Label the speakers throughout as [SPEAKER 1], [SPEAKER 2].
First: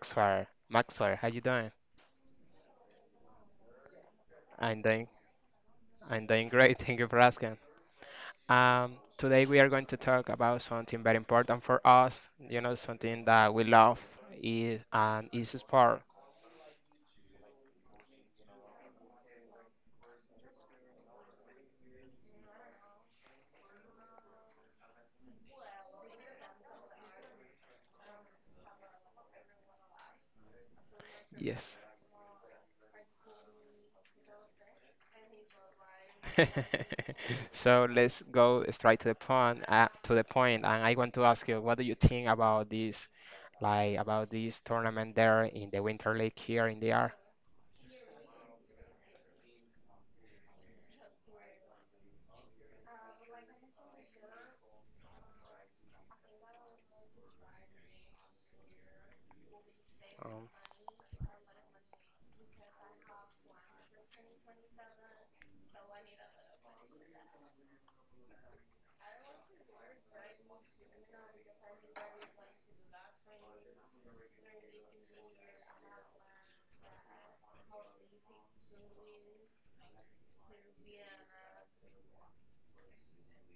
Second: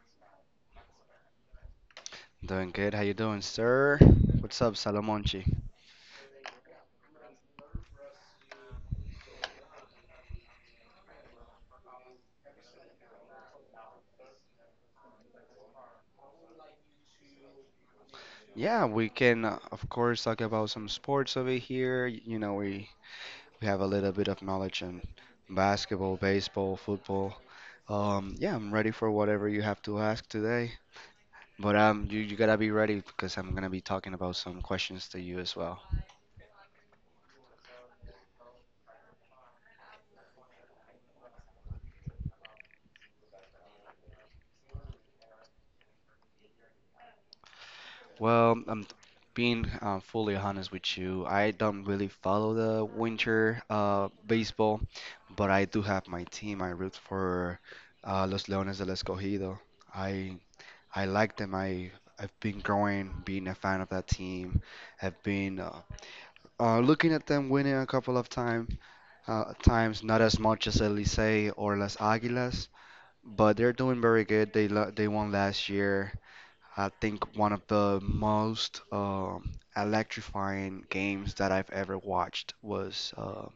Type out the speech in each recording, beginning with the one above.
[SPEAKER 1] Maxwell. Maxwell, how you doing?
[SPEAKER 2] Doing good. How you doing, sir? What's up,
[SPEAKER 1] I'm doing,
[SPEAKER 2] Salamonchi?
[SPEAKER 1] I'm doing great. Thank you for asking. Today we are going to talk about something very important for us. You know, something that we love is sport.
[SPEAKER 2] Yeah, we can of course talk about some sports over here. You know, we have a little bit of knowledge in basketball, baseball, football. Yeah, I'm ready for whatever you have to ask today.
[SPEAKER 1] Yes.
[SPEAKER 2] But you gotta be ready because I'm gonna be talking about some questions to you as well.
[SPEAKER 1] So let's go straight to the point. To the point, and I want to ask you, what do you think about this, like, about this tournament there in the Winter League here in the R?
[SPEAKER 2] Well, I'm being fully honest with you. I don't really follow the winter baseball, but I do have my team. I root for Los Leones del Escogido. I I like them. I've been growing, being a fan of that team. I've been looking at them winning a couple of times, not as much as El Licey or Las Águilas, but they're doing very good. They won last year. I think one of the most electrifying games that I've ever watched was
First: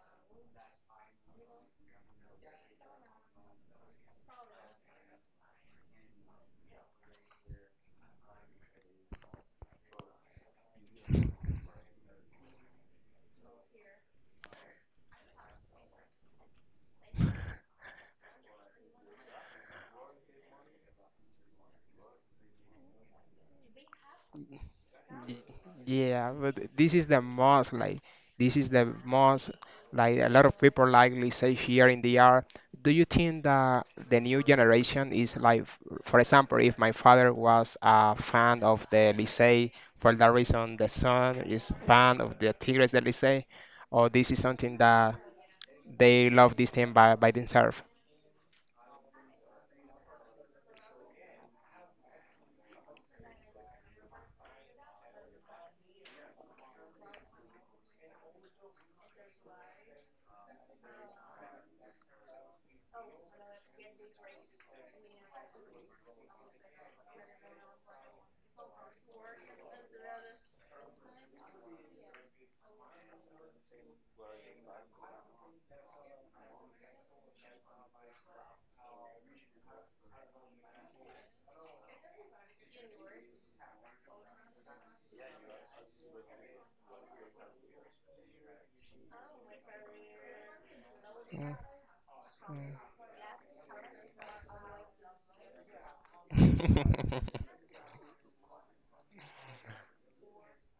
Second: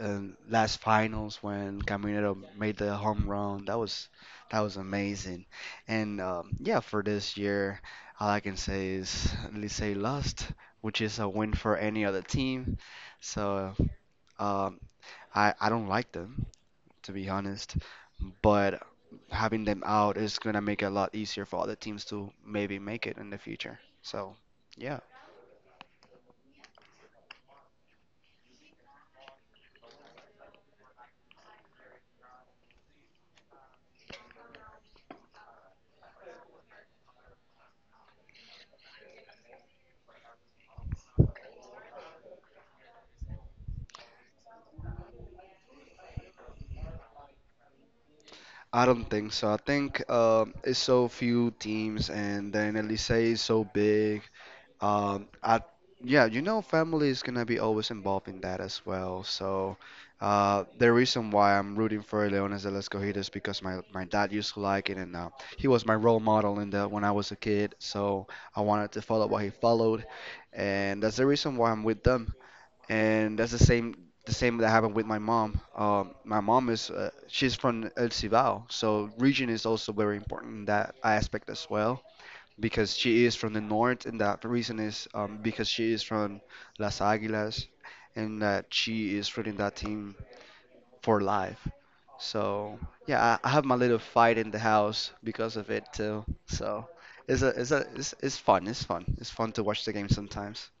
[SPEAKER 2] in last finals when Caminero made the home run. That was amazing. And yeah, for this year, all I can say is Licey lost, which is a win for any other team. So um, I don't like them, to be honest. But having them out is going to make it a lot easier for other teams to maybe make it in the future. So, yeah.
[SPEAKER 1] Y- Yeah, but this is the most like, this is the most like, a lot of people likely say here in the art. Do you think that the new generation is like, for example, if my father was a fan of the Licey, for that reason the son is fan of the Tigres del Licey, or this is something that they love this team by themselves?
[SPEAKER 2] I don't think so. I think it's so few teams, and then Elise is so big. Um, I, yeah, you know, family is gonna be always involved in that as well. So, the reason why I'm rooting for Leones de las Cogidas because my dad used to like it, and he was my role model in the when I was a kid. So I wanted to follow what he followed, and that's the reason why I'm with them. And that's the same that happened with my mom. My mom is she's from El Cibao, so region is also very important in that aspect as well because she is from the north, and that reason is because she is from Las Águilas, and that she is rooting that team for
[SPEAKER 1] Mm,
[SPEAKER 2] life. So yeah, I have my little fight in the house because of it too. So
[SPEAKER 1] mm.
[SPEAKER 2] it's a it's a it's, it's fun. It's fun. It's fun to watch the game sometimes.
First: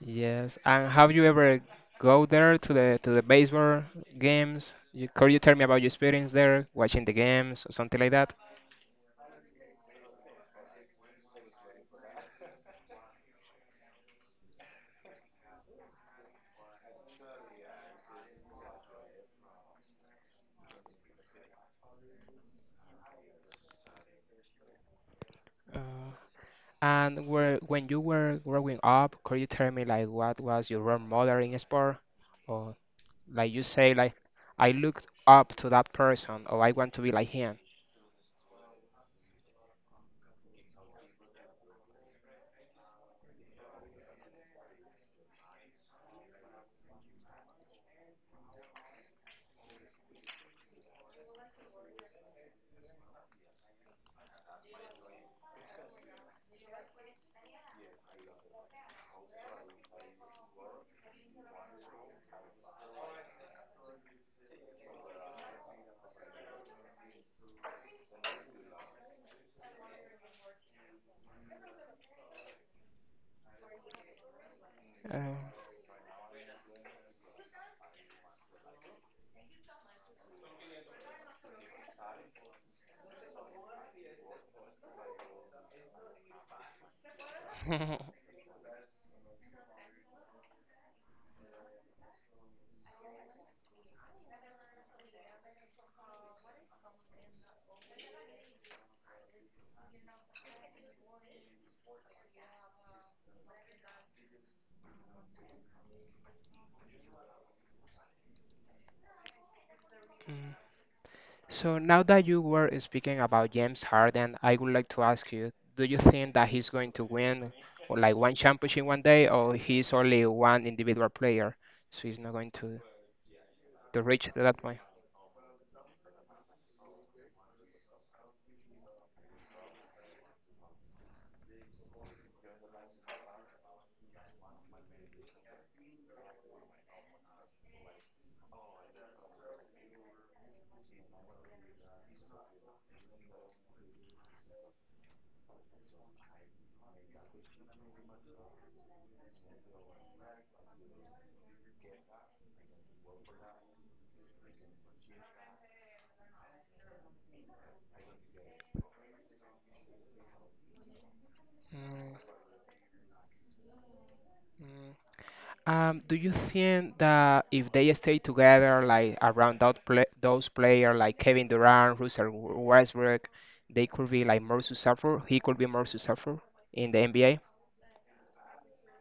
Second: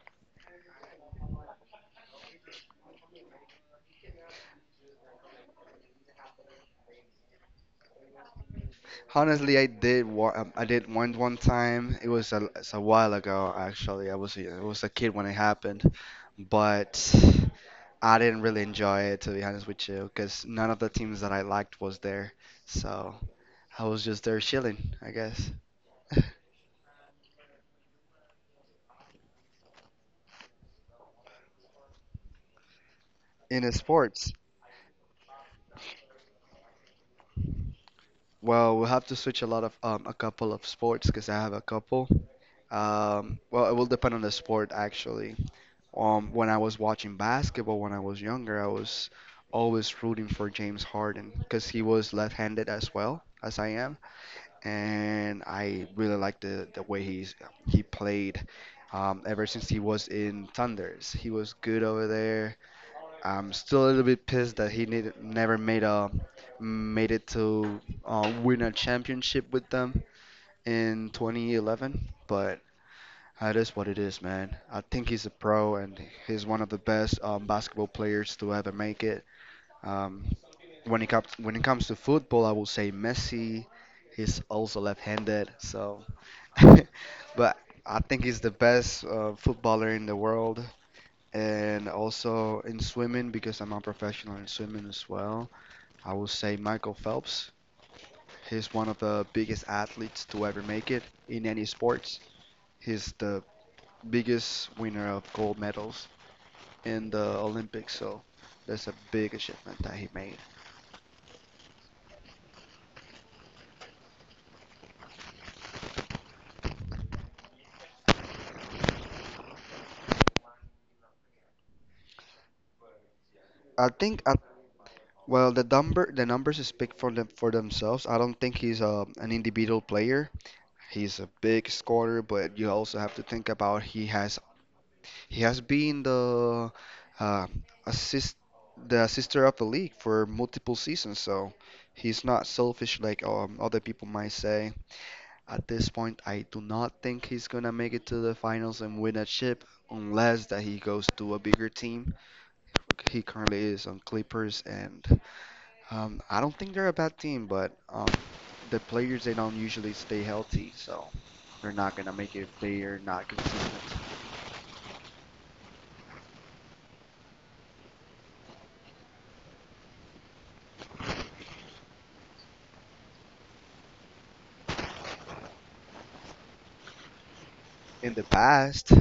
[SPEAKER 1] Yes. And have you ever go there to the baseball games? You, could you tell me about your experience there, watching the games or something like that?
[SPEAKER 2] Honestly, I did one time. It was a while ago actually. I was a kid when it happened, but. I didn't really enjoy it, to be honest with you, because none of the teams that I liked was there. So I was just there chilling, I guess.
[SPEAKER 1] Uh, and where when you were growing up, could you tell me like what was your role model in sport? Or like you
[SPEAKER 2] In
[SPEAKER 1] say like,
[SPEAKER 2] sports,
[SPEAKER 1] I looked up to that person or I want to be like him.
[SPEAKER 2] well, we'll have to switch a lot of a couple of sports because I have a couple. Well, it will depend on the sport actually. When I was watching basketball when I was younger, I was always rooting for James Harden because he was left-handed as well as I am. And I really like the way he played. Ever since he was in Thunders, he was good over there. I'm still a little bit pissed that never made it to win a championship with them in 2011, but that is what it is, man. I think he's a
[SPEAKER 1] Uh,
[SPEAKER 2] pro and he's one of the best basketball players to ever make it. Um, when it comes when it comes to football, I will say Messi. He's also left-handed, so but I think he's the best footballer in the world. And also in swimming, because I'm a professional in swimming as well, I will say Michael Phelps. He's one of the biggest athletes to ever make it in any sports. He's the biggest winner of gold medals in the Olympics, so that's a big achievement that he made.
[SPEAKER 1] So now that you were speaking about James Harden, I would like to ask you, do you think that he's going to win or like one championship one day, or he's only one individual player, so he's not going to
[SPEAKER 2] I think
[SPEAKER 1] reach
[SPEAKER 2] I,
[SPEAKER 1] to that point?
[SPEAKER 2] well, the numbers speak for themselves. I don't think he's an individual player. He's a big scorer, but you also have to think about he has been the uh, assist the assister of the league for multiple seasons, so he's not selfish like other people might say. At this point, I do not think he's gonna make it to the finals and win a chip unless that he goes to a bigger team. He currently is on Clippers, and I don't think they're a bad team, but the players, they don't usually stay healthy, so they're not
[SPEAKER 1] Mm,
[SPEAKER 2] gonna make it if they are not consistent.
[SPEAKER 1] mm. Do you think that if they stay together, like around that pla those players like Kevin Durant, Russell Westbrook, they could be like more successful? He could be more successful in the NBA?
[SPEAKER 2] In the past,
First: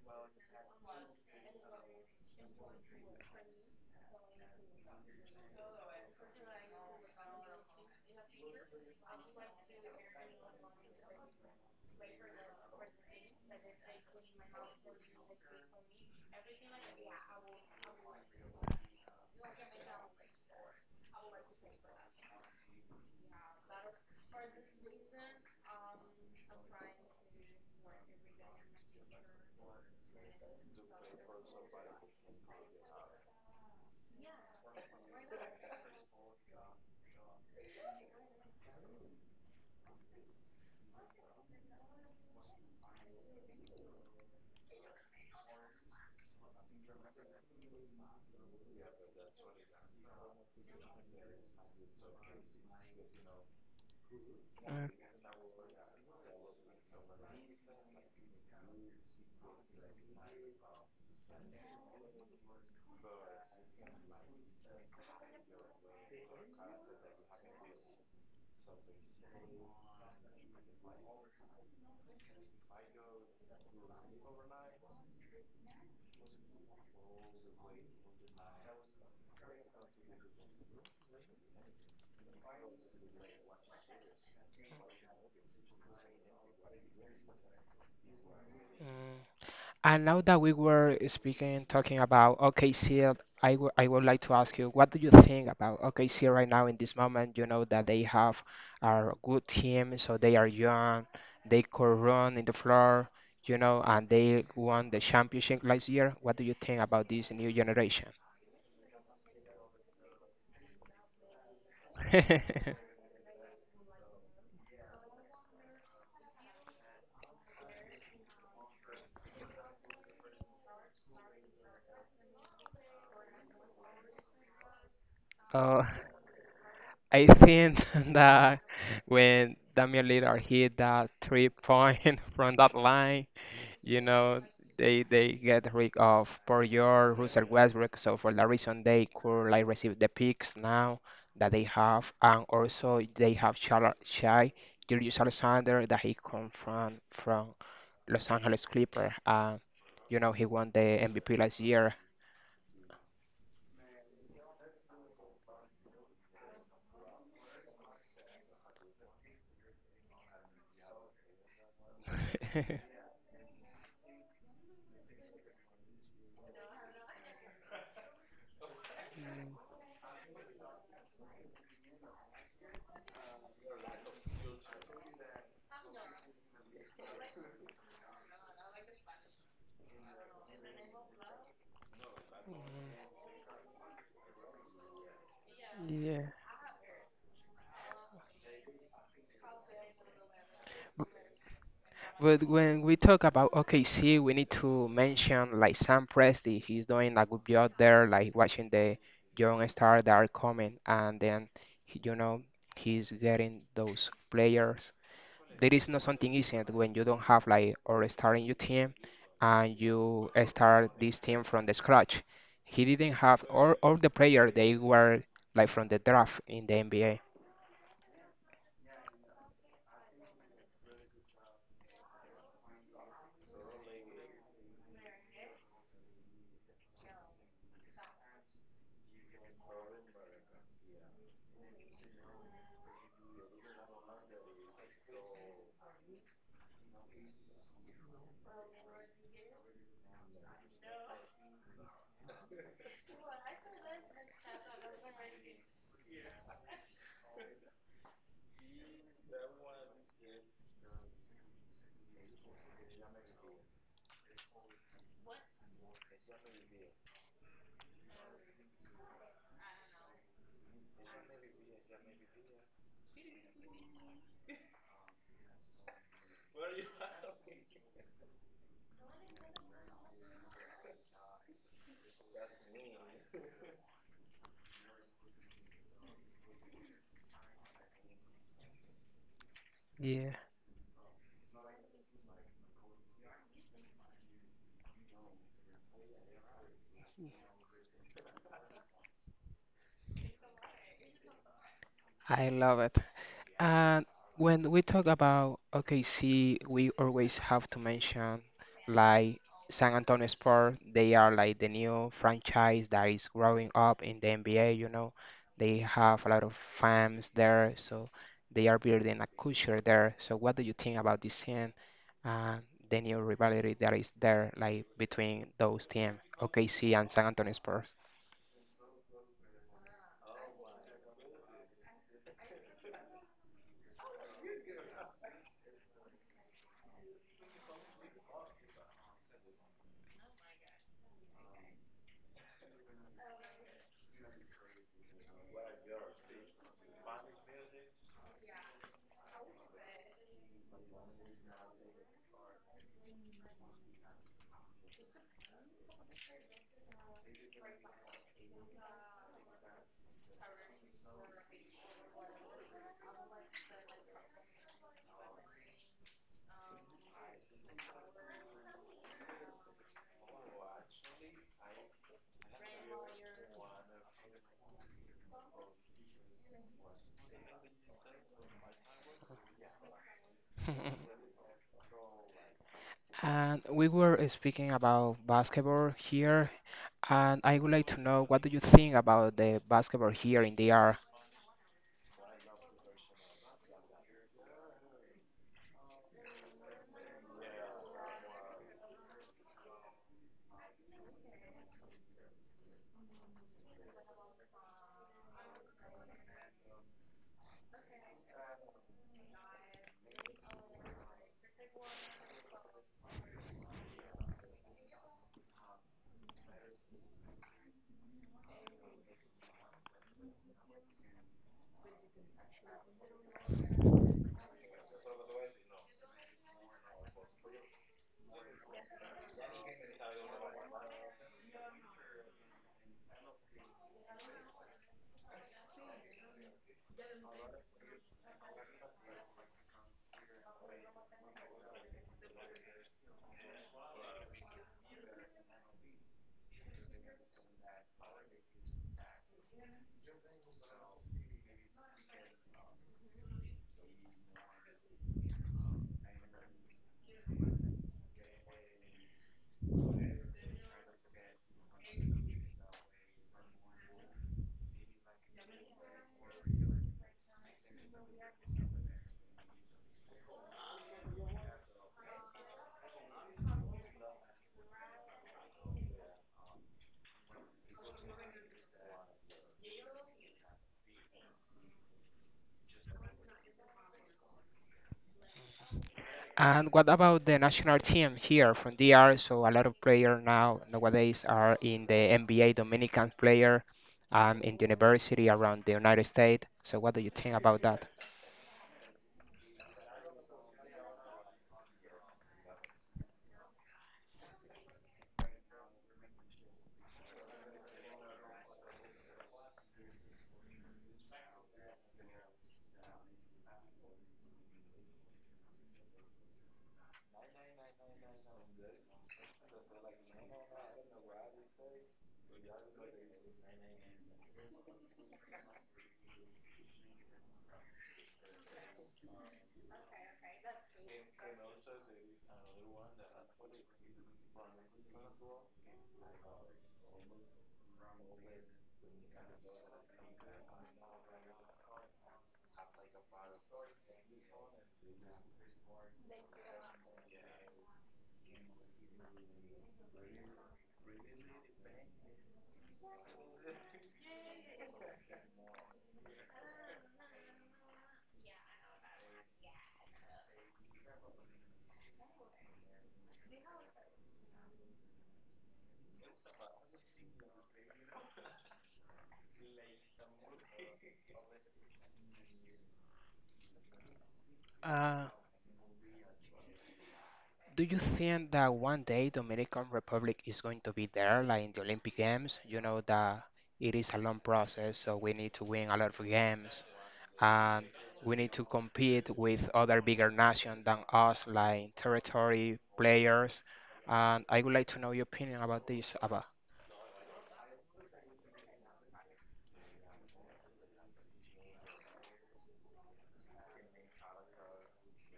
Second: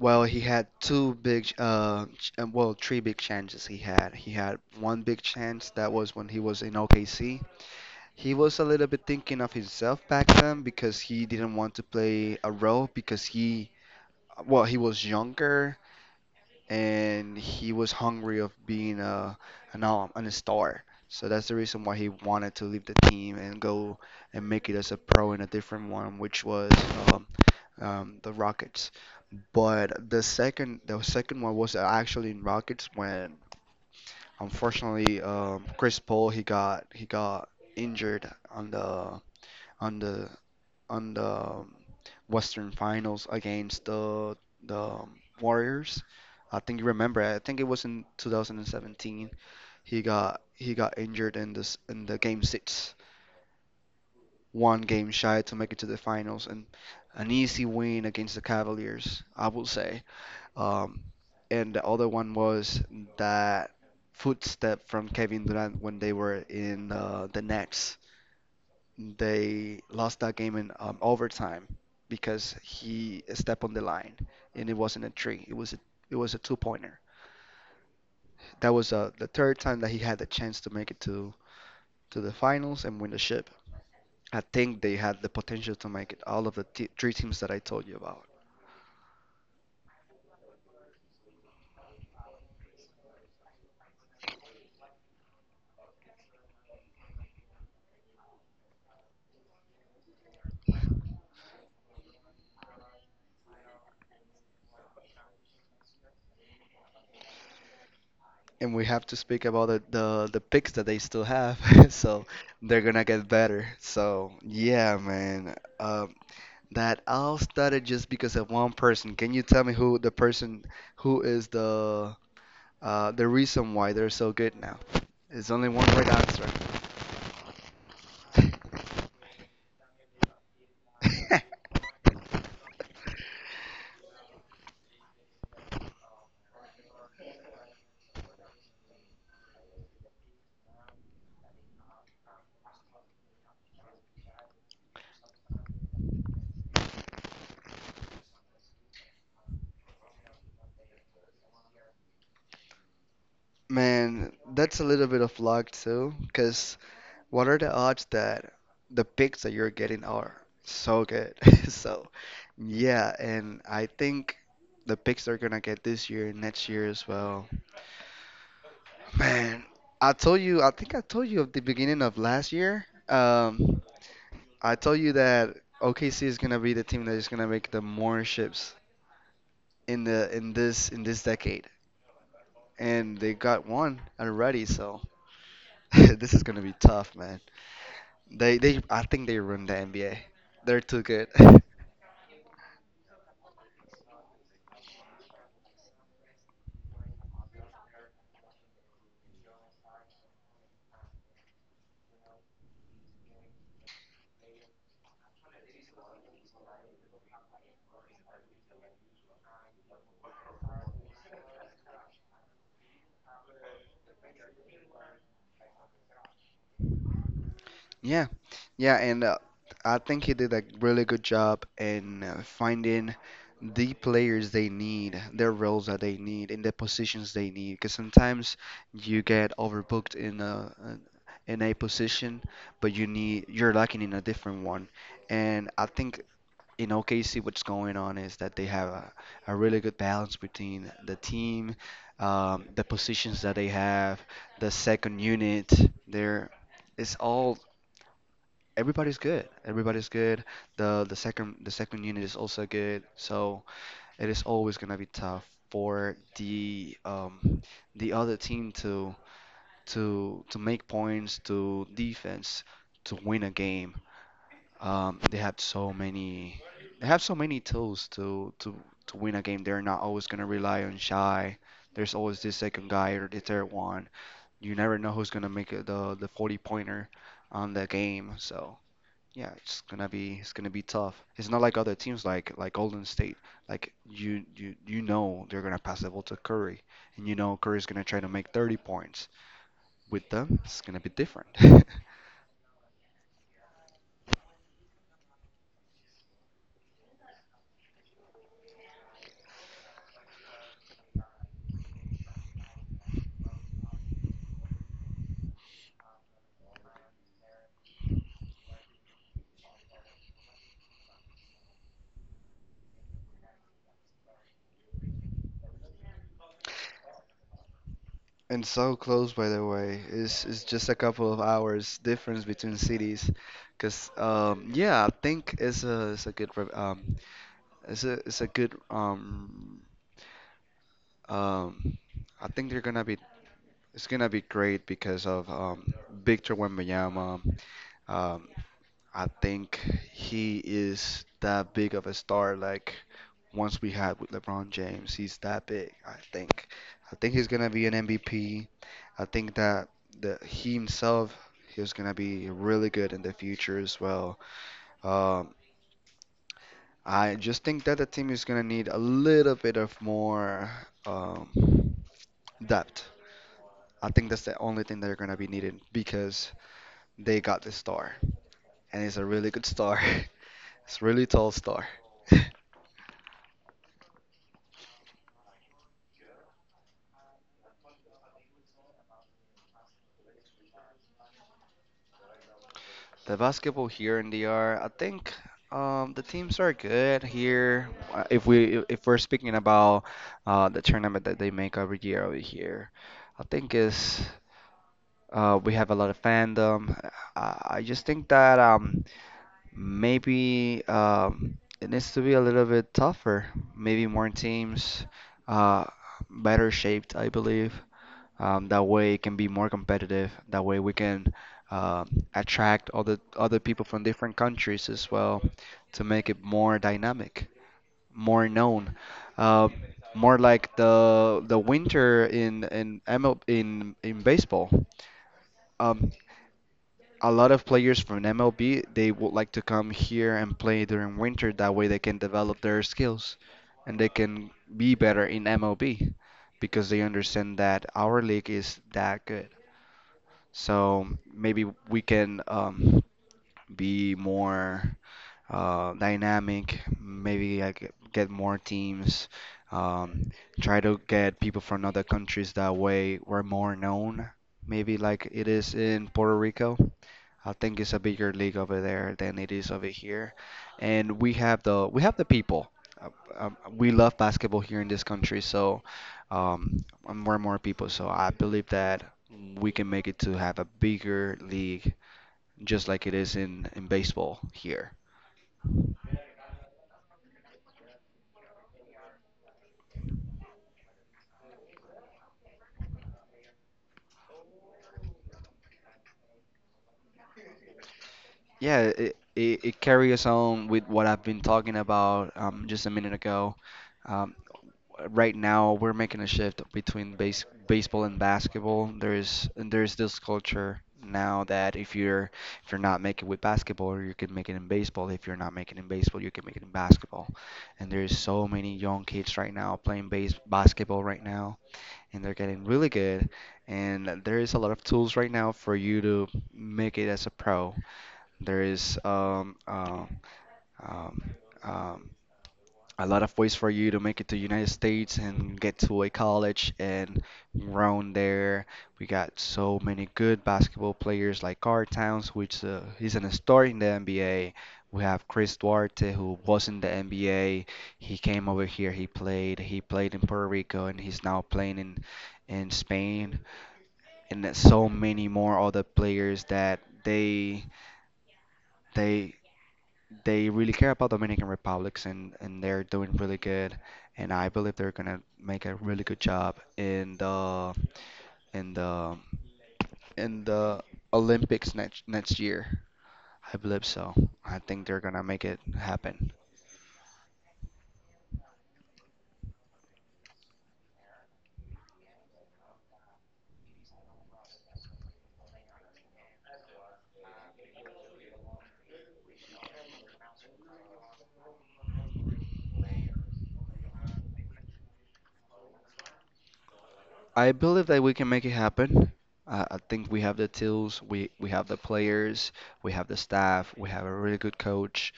[SPEAKER 2] well, he had two big, well, three big chances he had. He had one big chance that was when he was in OKC. He was a little bit thinking of himself back then because he didn't want to play a role because he, well, he was younger and he was hungry of being a an all and a star. So that's the reason why he wanted to leave the team and go and make it as a pro in a different one, which was um, the Rockets. But the second one was actually in Rockets when unfortunately Chris Paul, he got injured on on the the Western Finals against the Warriors. I think you remember. I think it was in 2017. He got injured in this in the game six, one
[SPEAKER 1] Uh,
[SPEAKER 2] game shy to make it to the finals, and an easy win against the Cavaliers, I will say. Um, and the other one was that footstep from Kevin Durant when they were in the Nets. They lost that game in overtime because he stepped on the line and it wasn't a three. It was a two pointer. That was the third time that he had the chance to make it to the finals and win the ship. I think they had the potential to make it. All of three teams that I told you about.
[SPEAKER 1] mm. And now that we were speaking, talking about OKC, I would like to ask you, what do you think about OKC right now in this moment? You know that they have a good team, so they are young, they could run in the floor, you know, and they won the championship last year. What do you think about this new generation?
[SPEAKER 2] And we have to speak about the picks that they still have, so they're gonna get better. So yeah, man. That all started just because of one person. Can you tell me who is the reason why they're so good now? It's only
[SPEAKER 1] Uh,
[SPEAKER 2] one right answer.
[SPEAKER 1] I think that when Damian Lillard hit that three point from that line, you know, they get rid of Poirier, Russell Westbrook, so for that reason they could like receive the picks now that they have, and also they have Shai Gilgeous Alexander that he come from Los Angeles Clippers, and you know he won the MVP last year.
[SPEAKER 2] Man, that's a little bit of luck too, because what are the odds that the picks that you're getting are so good? So, yeah, and I think the picks they're gonna get this year and next year as well. Man, I told you, I told you at the beginning of last year. I told you that OKC is gonna be the team that is gonna make the more ships in the in this decade, and they got one already, so
[SPEAKER 1] Yeah.
[SPEAKER 2] this is gonna be tough, man. They I think they ruined the NBA. They're too good.
[SPEAKER 1] But when we talk about OKC, we need to mention like Sam Presti. He's doing a good job there, like watching the young stars that are coming, and then you know he's getting those players. There is not something easy at when you don't have like or star in your team, and you start this team from the scratch. He didn't have all the players. They were like from the draft in the NBA.
[SPEAKER 2] Yeah, yeah, and I think he did a really good job in finding the players they need, their roles that they need, and the positions they need. Because sometimes you get overbooked in in a position, but you're lacking in a different one. And I think in OKC, what's going on is that they have a really good balance between the team, the positions that they have, the second unit. There, it's all, everybody's good. Everybody's good. The second unit is also good. So it is always gonna be tough for the other team to to make points, to defense, to win a game. They have so many, they have so many tools to to win a game. They're not always gonna rely on shy. There's always this second guy or the third one. You never know who's gonna make it the 40 pointer on the game. So. Yeah,
[SPEAKER 1] Yeah,
[SPEAKER 2] it's gonna be tough. It's not like other teams, like Golden State. Like you know they're gonna pass the ball to Curry, and you know Curry's gonna try to make 30 points. With them, it's gonna be different.
[SPEAKER 1] I love it. And when we talk about OKC, we always have to mention like San Antonio Spurs. They are like the new franchise that is growing up in the NBA, you know. They have a lot of fans there, so they are building a culture there. So what do you think about this scene and the new rivalry that is there, like between those teams, OKC and San Antonio Spurs?
[SPEAKER 2] And so close, by the way, is just a couple of hours difference between cities, because yeah, I think it's it's a good um I think they're gonna be it's gonna be great because of Victor Wembanyama. Um, I think he is that big of a star. Like once we had with LeBron James, he's that big, I think. I think he's gonna be an MVP. I think that the he himself is gonna be really good in the future as well. Um, I just think that the team is gonna need a little bit of more um, depth. I think that's the only thing they're gonna be needing because they got the star and it's a really good star. It's really tall star.
[SPEAKER 1] And we were speaking about basketball here, and I would like to know what do you think about the basketball here in DR?
[SPEAKER 2] The basketball here in the DR, I think the teams are good here. If we're speaking about the tournament that they make every year over here, I think is we have a lot of fandom. I just think that maybe it needs to be a little bit tougher. Maybe more teams, uh, better shaped, I believe. That way it can be more competitive. That way we can uh, attract other people from different countries as well to make it more dynamic, more known, uh, more like the winter in in ML, in in baseball. Um, a lot of players from MLB they would like to come here and play during winter. That way they can develop their skills and they can be better in MLB because they understand that our league is that good. So maybe we can be more dynamic, maybe get more teams, um, try to get people from other countries that way we're more known, maybe like it is in Puerto Rico. I think it's a bigger league over there than it is over here, and we have the people. Uh, we love basketball here in this country, so more and more people. So I believe that we can make it to have a bigger league, just like it is in baseball here.
[SPEAKER 1] And what about the national team here from DR? So a lot of players now nowadays are in the NBA, Dominican player, in university around the United States. So what do you think about that?
[SPEAKER 2] Yeah, it carries on with what I've been talking about just a minute ago. Um, right now, we're making a shift between baseball and basketball. There's this culture now that if you're not making with basketball, you can make it in baseball. If you're not making it in baseball, you can make it in basketball. And there's so many young kids right now playing base basketball right now, and they're getting really good. And there is a lot of tools right now for you to make it as a pro, there is um, um, a lot of ways for you to make it to United States and get to a college and round there. We got so many good basketball players like Carl Towns, which he's an star in the NBA. We have Chris Duarte, who was in the NBA. He came over here, he played in Puerto Rico, and he's now playing in Spain. And there's so many more other players that they they really care about Dominican Republics and they're doing really good. And I believe they're gonna make a really good job in the in the in the Olympics next year. I believe so. I think they're
[SPEAKER 1] Uh,
[SPEAKER 2] gonna make it happen.
[SPEAKER 1] do you think that one day Dominican Republic is going to be there, like in the Olympic Games? You know that it is a long process, so we need to win a lot of games, and we need to compete with other bigger nations than us, like territory players. And I would like to know your opinion about this, Abba.
[SPEAKER 2] I believe that we can make it happen. I think we have the tools, we have the players, we have the staff, we have a really good coach,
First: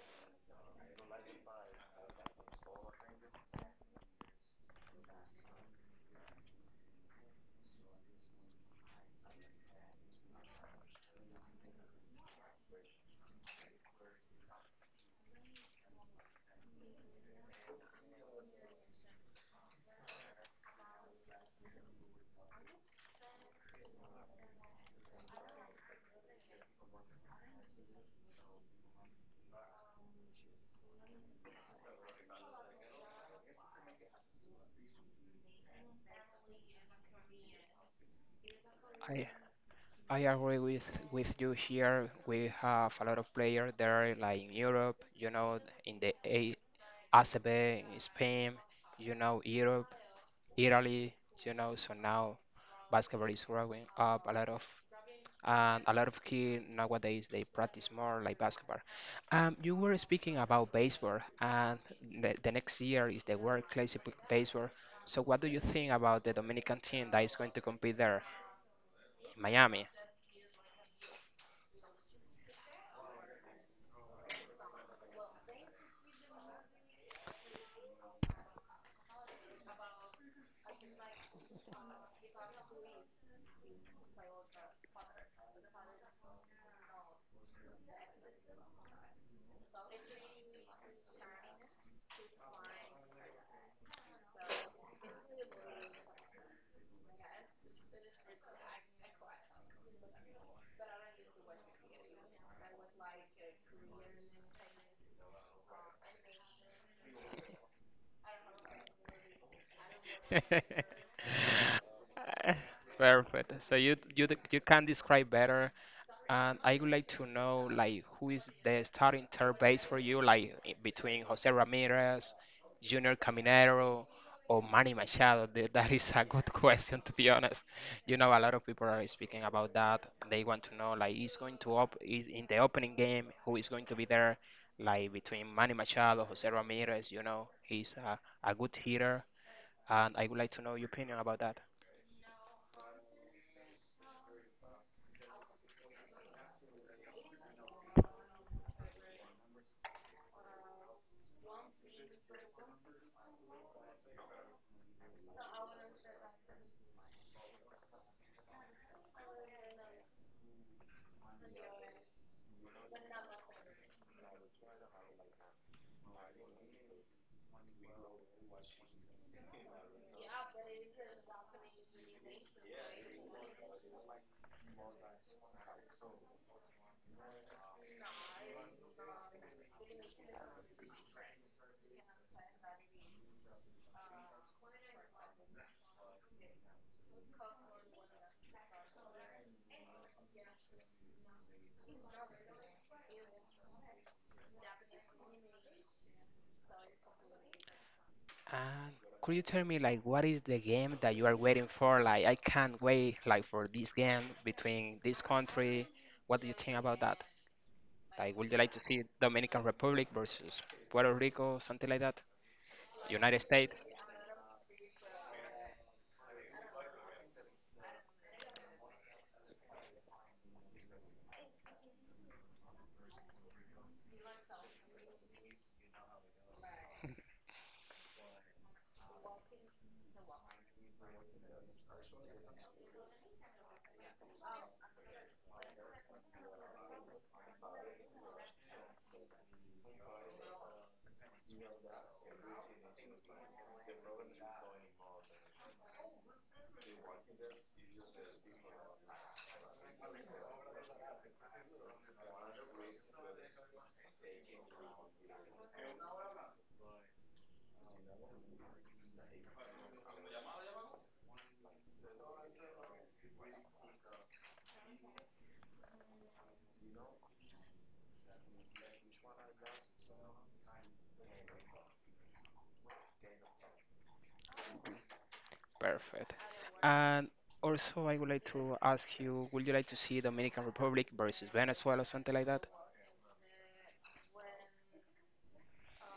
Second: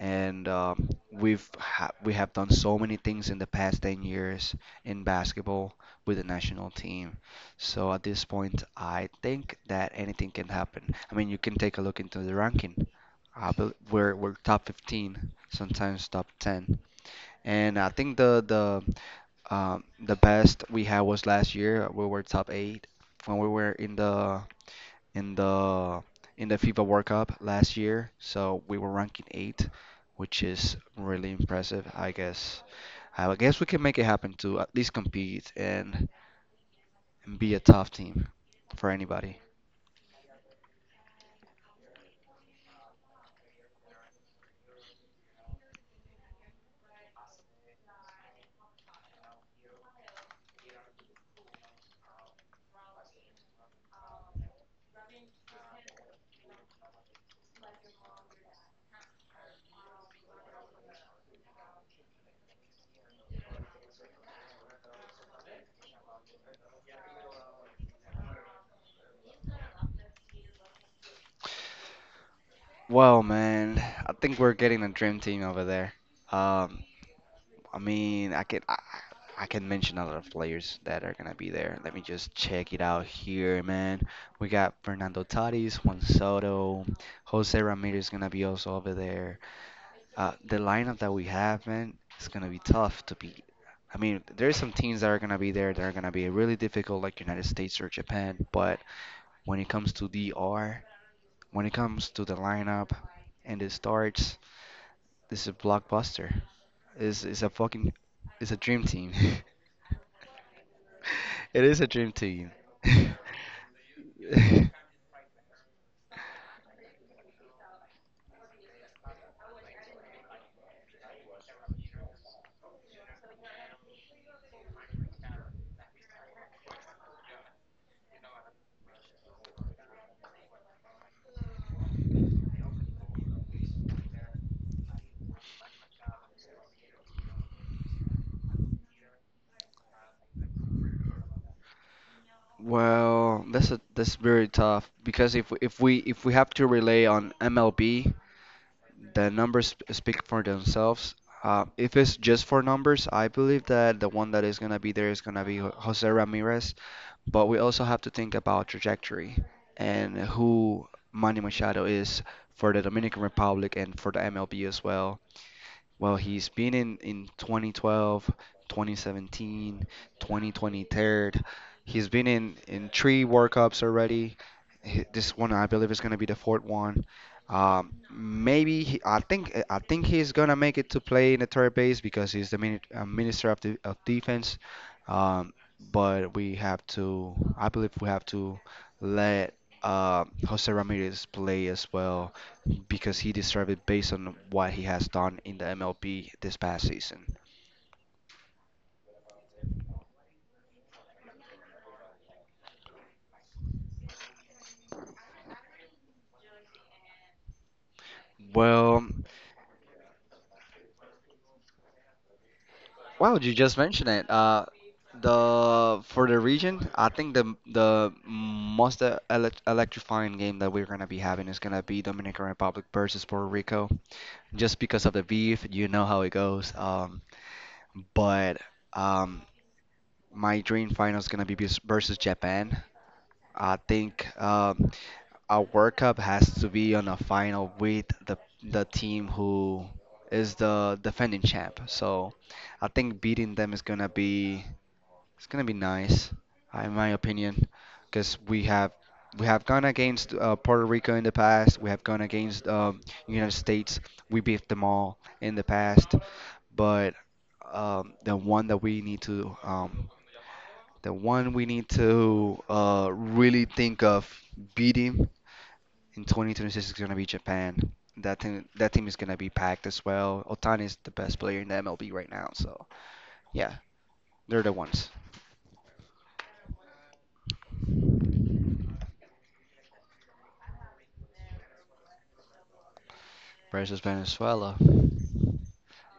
[SPEAKER 2] and we have done so many things in the past 10 years in basketball with the national team. So at this point, I think that anything can happen. I mean, you can take a look into the ranking. I bel we're top 15, sometimes top 10. And I think the best we had was last year. We were top eight when we were in the in the FIFA World Cup last year. So we were ranking eight, which is really impressive. I guess we can make it happen to at least compete and be a tough team for
[SPEAKER 1] I
[SPEAKER 2] anybody.
[SPEAKER 1] I agree with you here. We have a lot of players there, like in Europe, you know, in the A ACB, in Spain, you know, Europe, Italy, you know. So now basketball is growing up a lot of, and a lot of kids nowadays they practice more like basketball. You were speaking about baseball, and the next year is the World Classic Baseball. So, what do you think about the Dominican team that is going to compete there, in Miami?
[SPEAKER 2] Well, man, I think we're getting a dream team over there. Um, I mean, I can mention a lot of players that are gonna be there. Let me just check it out here, man. We got Fernando Tatis, Juan Soto, Jose Ramirez gonna be also over there. The lineup that we have, man, it's gonna be tough to beat. I mean, there's some teams that are gonna be there that are gonna be really difficult, like United States or Japan. But when it comes to DR, when it comes to the lineup and the starts, this is a blockbuster. It's a it's a dream team. It is a dream team.
[SPEAKER 1] Perfect. So you you can describe better. And I would like to know, like, who is the starting third base for you, like between Jose Ramirez, Junior Caminero, or Manny Machado? That is a good question, to be honest. You know, a lot of people are speaking about that. They want to know, like, is going to op is in the opening game, who is going to be there, like between Manny Machado, Jose Ramirez. You know, a good hitter, and I would like to know your opinion about that.
[SPEAKER 2] Well, that's very tough because if we have to rely on MLB. The numbers speak for themselves. If it's just for numbers, I believe that the one that is going to be there is going to be Jose Ramirez. But we also have to think about trajectory and who Manny Machado is for the Dominican Republic and for the MLB as well. Well, he's been in 2012, 2017, 2023. He's been in three World Cups already. This one, I believe, is going to be the fourth one. I think he's gonna make it to play in the third base because he's the mini, minister of the, of defense. Um, but we have to, I believe, we have to let Jose Ramirez play as well because he deserved it based on what he has done in the MLB this past season.
[SPEAKER 1] And could you tell me like what is the game that you are waiting for? Like, I can't wait like for this game between this country. What do you think about that? Like, would you like to
[SPEAKER 2] Well,
[SPEAKER 1] see Dominican Republic versus Puerto Rico, something like that?
[SPEAKER 2] wow,
[SPEAKER 1] United
[SPEAKER 2] you
[SPEAKER 1] States?
[SPEAKER 2] just mentioned it. The for the region, I think the most electrifying game that we're gonna be having is gonna be Dominican Republic versus Puerto Rico. Just because of the beef, you know how it goes. But um, my dream final is gonna be versus Japan. I think. A World Cup has to be on a final with the team who is the defending champ. So I think beating them is gonna be nice, in my opinion, because we have gone against Puerto Rico in the past. We have gone against United States. We beat them all in the past, but um, the one that we need to um, the one we need to really think of beating in 2026 is gonna be Japan. That team is gonna be packed as well. Otani is the best player in the MLB right now, so yeah, they're the ones.
[SPEAKER 1] Perfect. And also I would like to ask you, would you like to see Dominican Republic versus Venezuela, something like that?
[SPEAKER 2] Versus Venezuela,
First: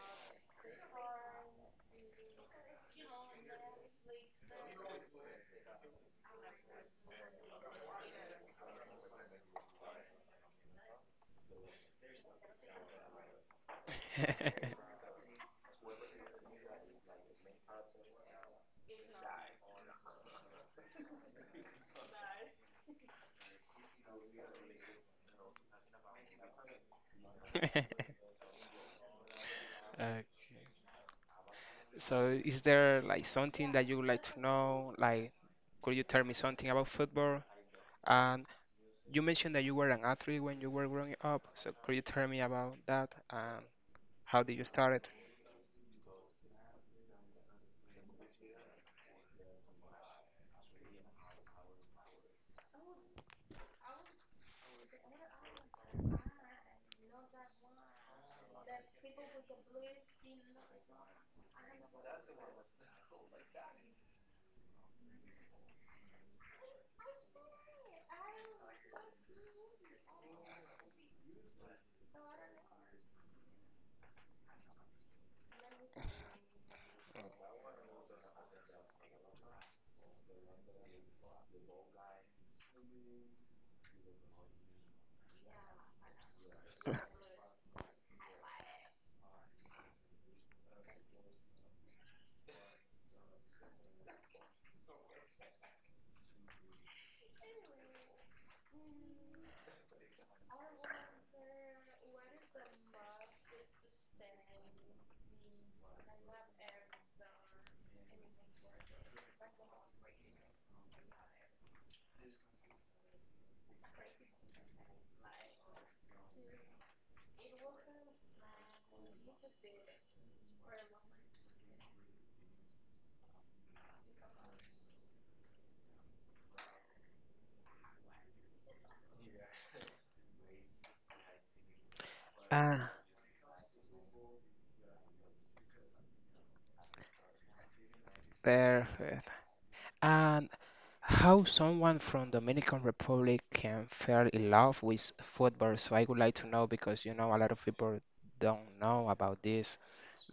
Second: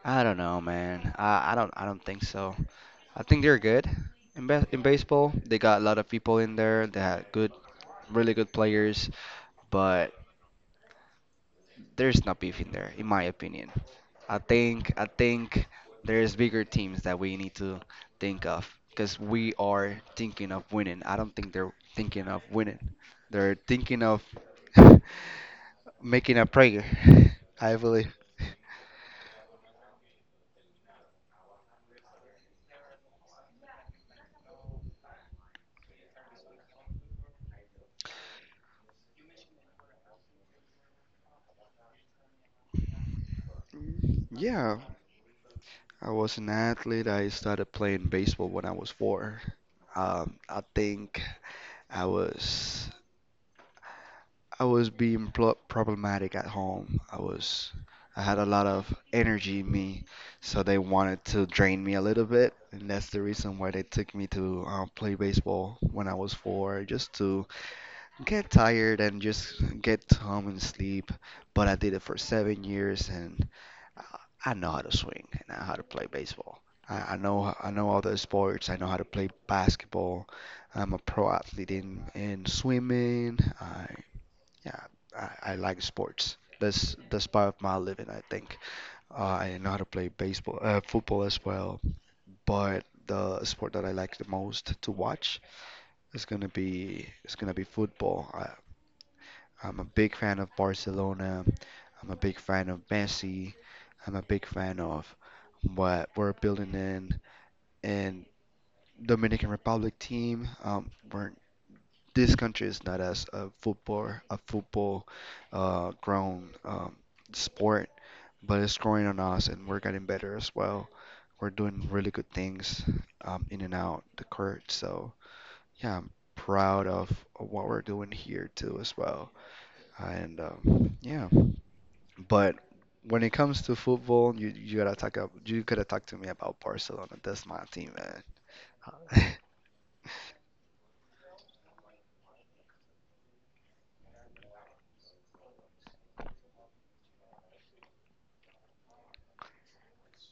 [SPEAKER 2] I don't know, man. I don't think so. I think they're good in in baseball. They got a lot of people in there. They had really good players, but there's no beef in there, in my opinion. I think there's bigger teams that we need to think of because we are thinking of winning. I don't think they're thinking of winning. They're thinking of making a prayer, I believe.
[SPEAKER 1] Uh, so is there like something that you would like to know? Like, could you tell me something about football? And you mentioned that you were an athlete when you were growing up, so could you tell me about that and how did you
[SPEAKER 2] Yeah,
[SPEAKER 1] start it?
[SPEAKER 2] I was an athlete. I started playing baseball when I was four. Um, I think I was. I was being pl problematic at home. I had a lot of energy in me, so they wanted to drain me a little bit, and that's the reason why they took me to play baseball when I was four, just to get tired and just get home and sleep. But I did it for 7 years, and I I know how to swing and I know how to play baseball. I know all the sports. I know how to play basketball. I'm a pro athlete in swimming. Yeah, I like sports. That's part of my living, I think. I know how to play baseball, football as well. But the sport that I like the most to watch is gonna be football. I'm a big fan of Barcelona. I'm a big fan of Messi. I'm a big fan of what we're building in Dominican Republic team. We're this country is not as a football grown sport, but it's growing on us, and we're getting better as well. We're doing really good things in and out the court. So yeah, I'm proud of what we're doing here too as well. And yeah, but
[SPEAKER 1] Ah,
[SPEAKER 2] when it comes to football, you gotta talk up. You gotta talk to me about Barcelona. That's my team,
[SPEAKER 1] perfect.
[SPEAKER 2] man.
[SPEAKER 1] And how someone from Dominican Republic can fall in love with football? So I would like to know because you know a lot of people don't know about this.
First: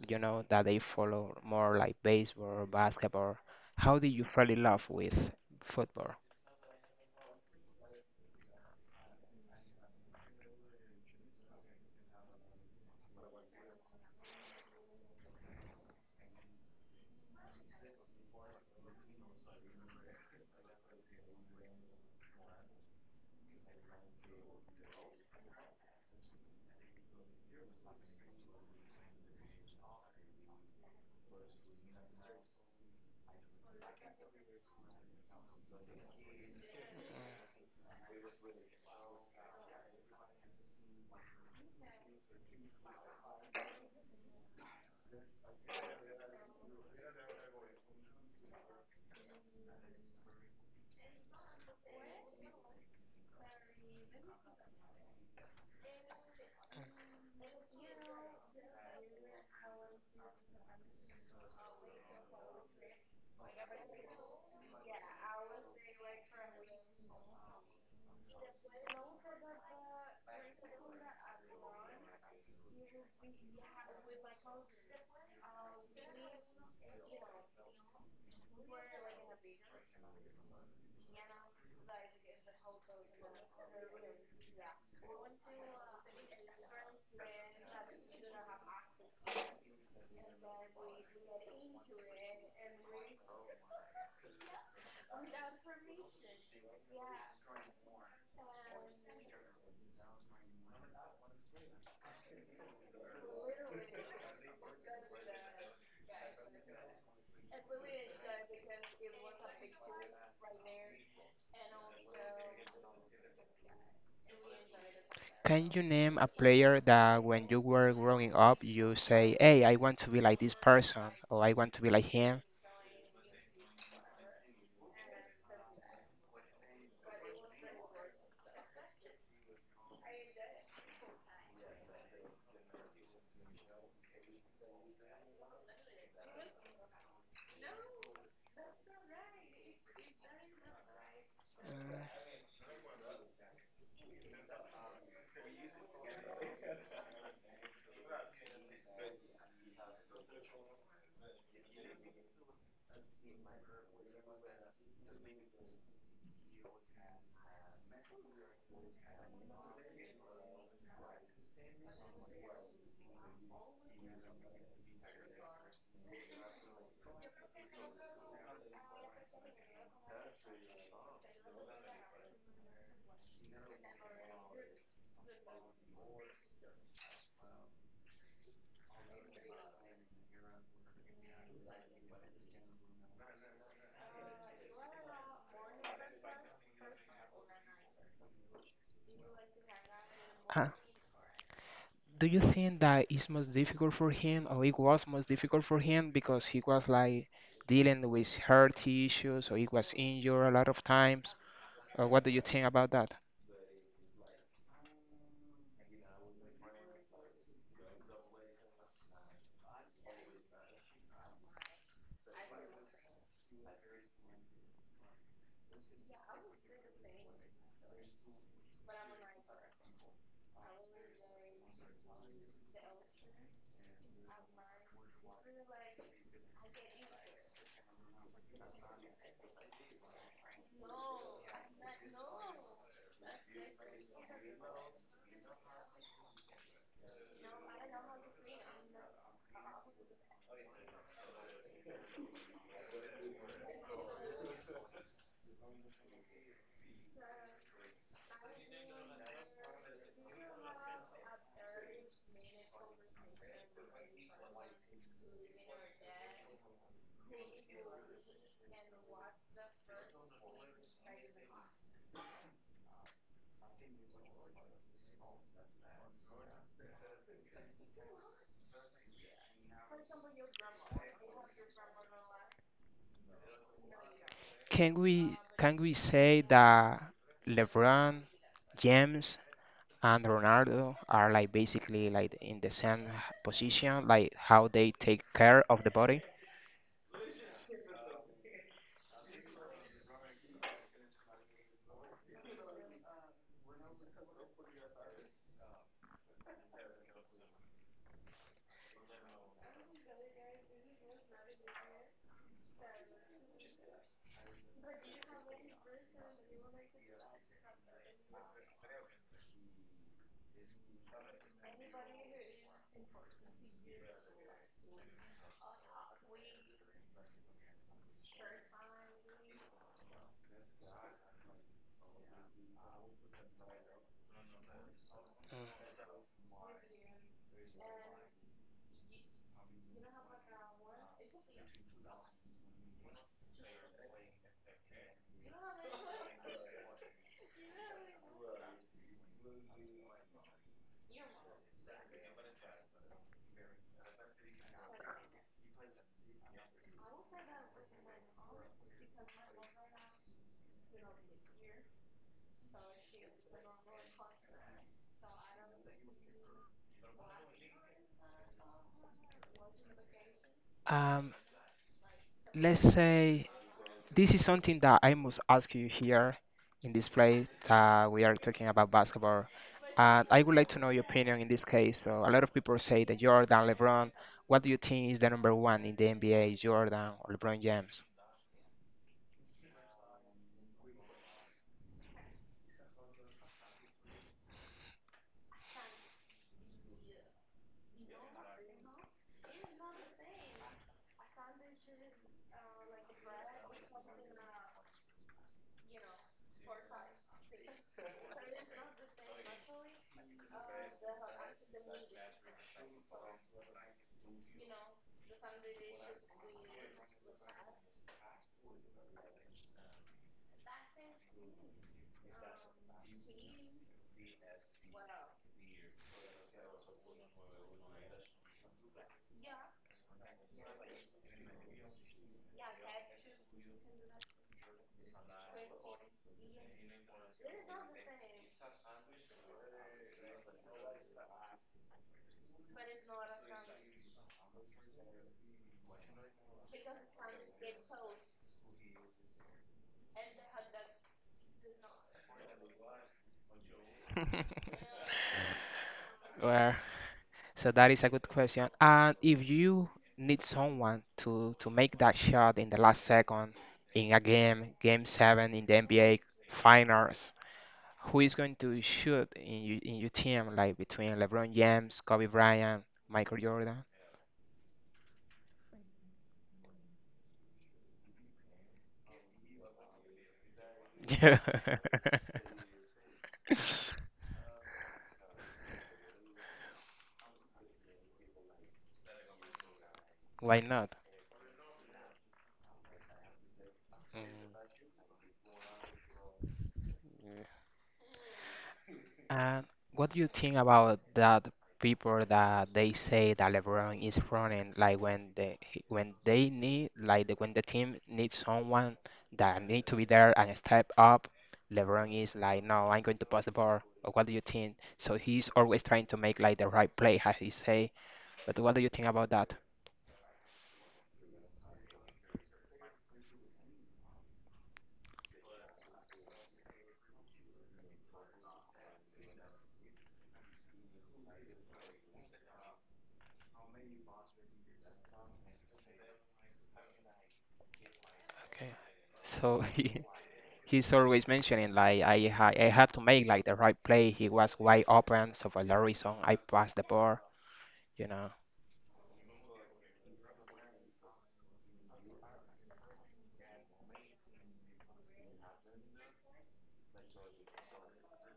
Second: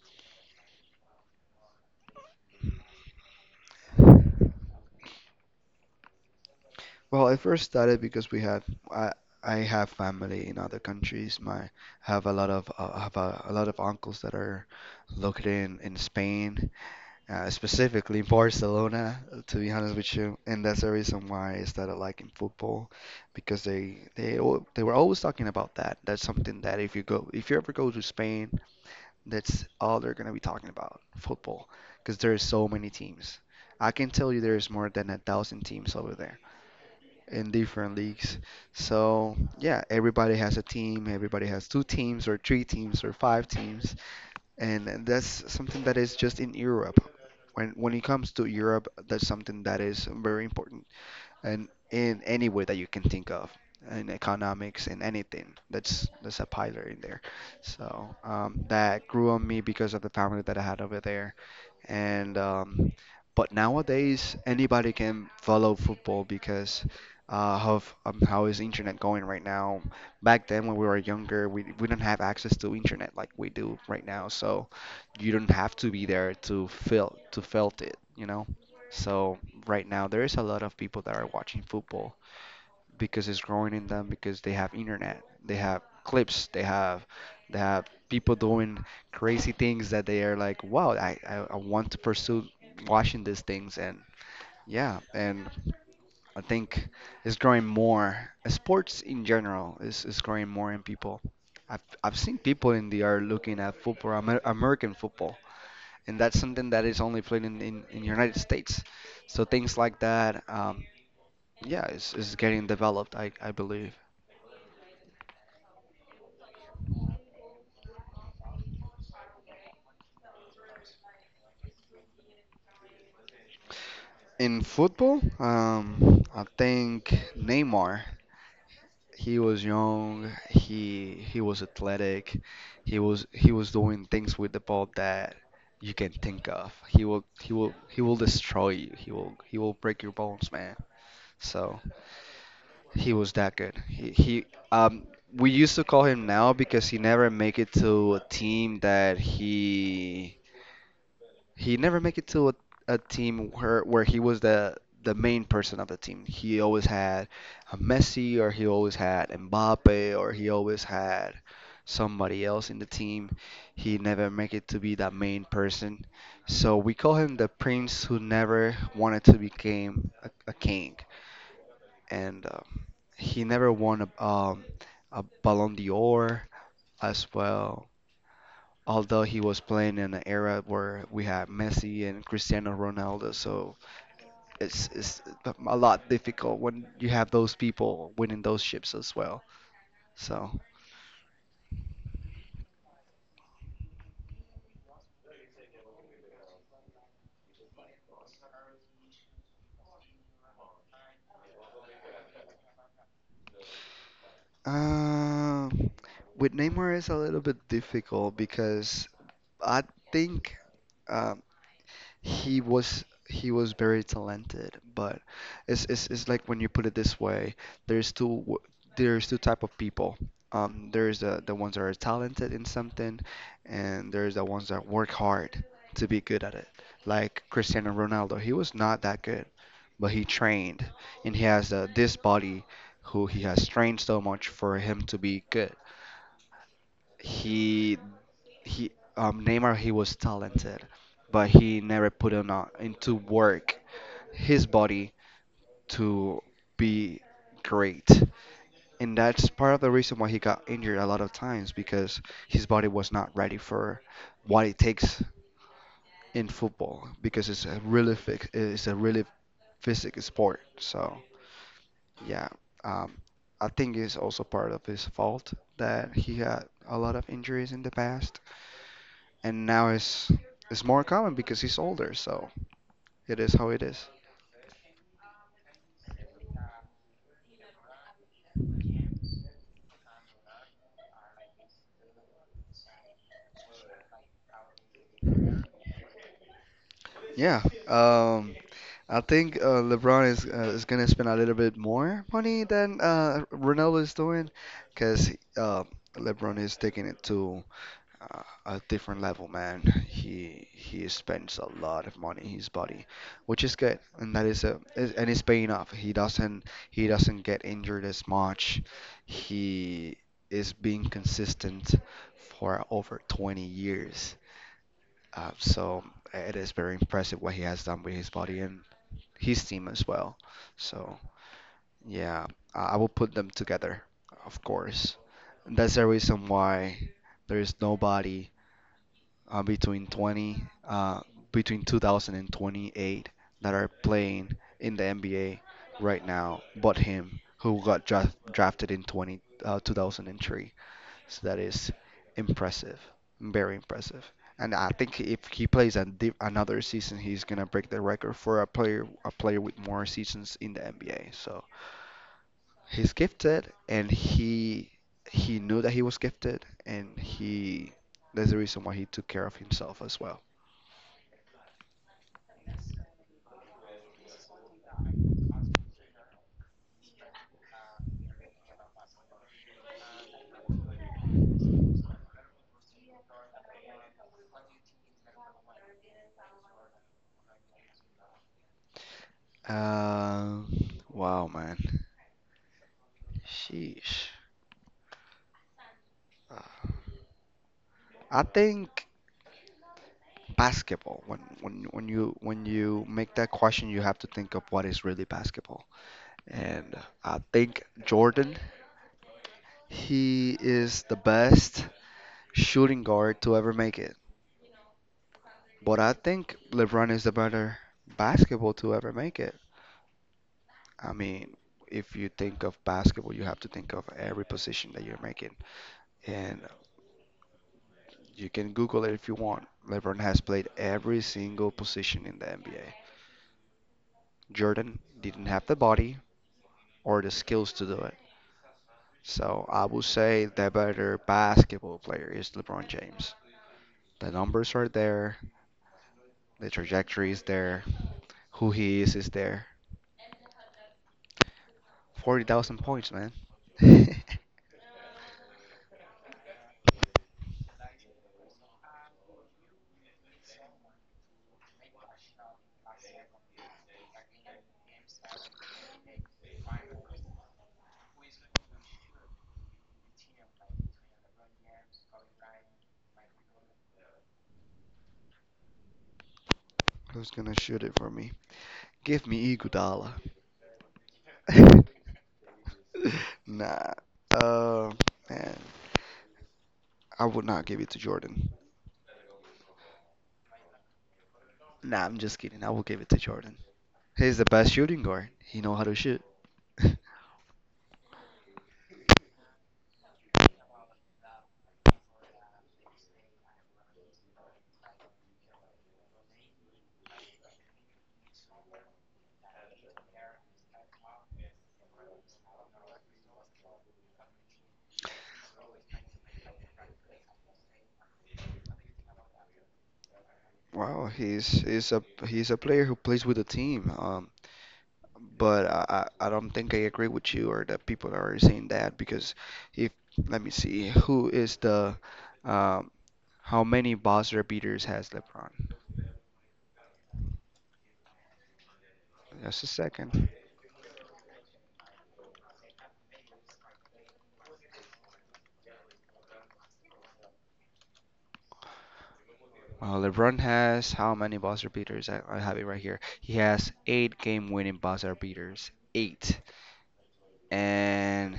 [SPEAKER 1] You know that they follow more like baseball or basketball. How did you fall in love with football?
[SPEAKER 2] Well, I first started because we had I I have family in other countries. My have a lot of I have a lot of uncles that are located in Spain, specifically Barcelona, to be honest with you. And that's the reason why I started liking football because they were always talking about that. That's something that if you go if you ever go to Spain, that's all they're gonna be talking about, football, because there are so many teams. I can tell you there's more than 1,000 teams over there in different leagues. So, yeah, everybody has a team, everybody has two teams or three teams or five teams, and that's something that is just in Europe. When it comes to Europe, that's something that is very important and in any way that you can think of in economics, in anything that's a pillar in there. So that grew on me because of the family that I had over there. And But nowadays anybody can follow football because of how is internet going right now. Back then when we were younger, we didn't have access to internet like we do right now. So you don't have to be there to feel to felt it. so right now there is a lot of people that are watching football because it's growing in them because they have internet, they have clips, they have people doing crazy things that they are like, wow, I want to pursue watching these things. And yeah, and I think it's growing more. Sports in general is growing more in people. I've seen people in the are looking at football, American football, and that's something that is only played in in United States. So things like that, yeah, is getting developed, I believe.
[SPEAKER 1] Can you name a player that when you were growing up, you say, hey, I want to be like this person, or I want to be like him?
[SPEAKER 2] In football, I think Neymar. He was young. He was athletic. He was doing things with the ball that you can think of. He will he will destroy you. He will break your bones, man. So.
[SPEAKER 1] Mm,
[SPEAKER 2] He was that good. He um we used to call him now because he never make it to a team that he never make it to a team where he was the main person of the team. He always had a Messi or he always had Mbappe or he always had somebody else in the team. He never make it to be the main person. So we call him the prince who never wanted to become a king. And He never won a Ballon d'Or as well. Although he was playing in an era where we had Messi and Cristiano Ronaldo, so it's a lot difficult when you have those people winning those ships as well. So,
[SPEAKER 1] uh, do you think that it's most difficult for him, or it was most difficult for him because he was like dealing with health issues, or he was injured a lot of times? Or what do you think about that?
[SPEAKER 2] uh, with Neymar, it's a little bit difficult because I think. Um, he was he was very talented, but it's like when you put it this way, there's there's two type of people. There's the ones that are talented in something, and there's the ones that work hard to be good at it. Like Cristiano Ronaldo, he was not that good, but he trained, and he has this body who he has trained so much for him to be good. He he Neymar, he was talented, but he never put on into work his body to be great. And that's part of the reason why he got injured a lot of times because his body was not ready for what it takes in football because it's it's a really physical sport. So yeah, um, I think it's also part of his fault that he had a lot of injuries in the past, and now it's more common because he's older, so it is how it is.
[SPEAKER 1] Can we say that LeBron James and Ronaldo are like basically like in the same position, like how they take care of the body.
[SPEAKER 2] Yeah, um, I think LeBron is gonna spend a little bit more money than Ronaldo is doing, because uh, LeBron is taking it to a different level, man. He spends a lot of money in his body, which is good, and that is a is- and it's paying off. He doesn't get injured as much. He is being consistent for over 20 years. So it is very impressive what he has done with his body and his team as well. So yeah, I will put them together, of course. And that's the reason why there is nobody uh, between 20 uh, between 2000 and 28 that are playing in the NBA right now, but him who got drafted in 20 2003. So that is impressive, very impressive. And I think if he plays another season, he's gonna break the record for a player with more seasons in the NBA. So he's gifted, and he knew that he was gifted, and he that's the reason why he took care of himself as well.
[SPEAKER 1] Um, let's say this is something that I must ask you here in this place. We are talking about basketball. And I would like to know your opinion in this case. So a lot of people say that Jordan, LeBron. What do you think is the number one in the NBA? Is Jordan or LeBron James?
[SPEAKER 2] Uh, wow, man. Sheesh. Uh, I think basketball. When you make that question, you have to think of what is really basketball. And I think Jordan, he is the best shooting guard to ever make it. But I think LeBron is the better basketball to ever make it. I mean, if you think of basketball, you have to think of every position that you're making. And you can Google it if you want. LeBron has played every single position in the NBA. Jordan didn't have the body or the skills to do it. So I would say the better basketball player is LeBron James. The numbers are there, the trajectory is there, who he is there. 40,000 points, man.
[SPEAKER 1] Well, so that is a good question. And if you need someone to make that shot in the last second in a game, game seven in the NBA finals, who is going to shoot in you, in your team, like between LeBron James, Kobe Bryant, Michael Jordan?
[SPEAKER 2] Who's gonna shoot it for me? Give me Iguodala.
[SPEAKER 1] Yeah.
[SPEAKER 2] Nah. Uh, Man, I would not give it to Jordan.
[SPEAKER 1] Why not?
[SPEAKER 2] Nah, I'm just kidding. I will give it to Jordan. He's the
[SPEAKER 1] Mm.
[SPEAKER 2] best shooting guard. He know how to shoot.
[SPEAKER 1] And what do you think about that people that they say that LeBron is running like when when they need like the, when the team needs someone that need to be there and step up, LeBron is like, no, I'm going to pass the ball. Or what do you think? So he's always trying to make like the right play, as he say. But what do you think about that?
[SPEAKER 2] Wow, he's a player who plays with a team. But I don't think I agree with you or that people are saying that because if let me see who is the um how many buzzer beaters has LeBron?
[SPEAKER 1] Okay. So
[SPEAKER 2] Just a second.
[SPEAKER 1] he's always mentioning like I had to make like the right play. He was wide open, so for that reason I passed the ball, you know.
[SPEAKER 2] LeBron has how many buzzer beaters? I have it right here. He has 8 game-winning buzzer beaters. 8. And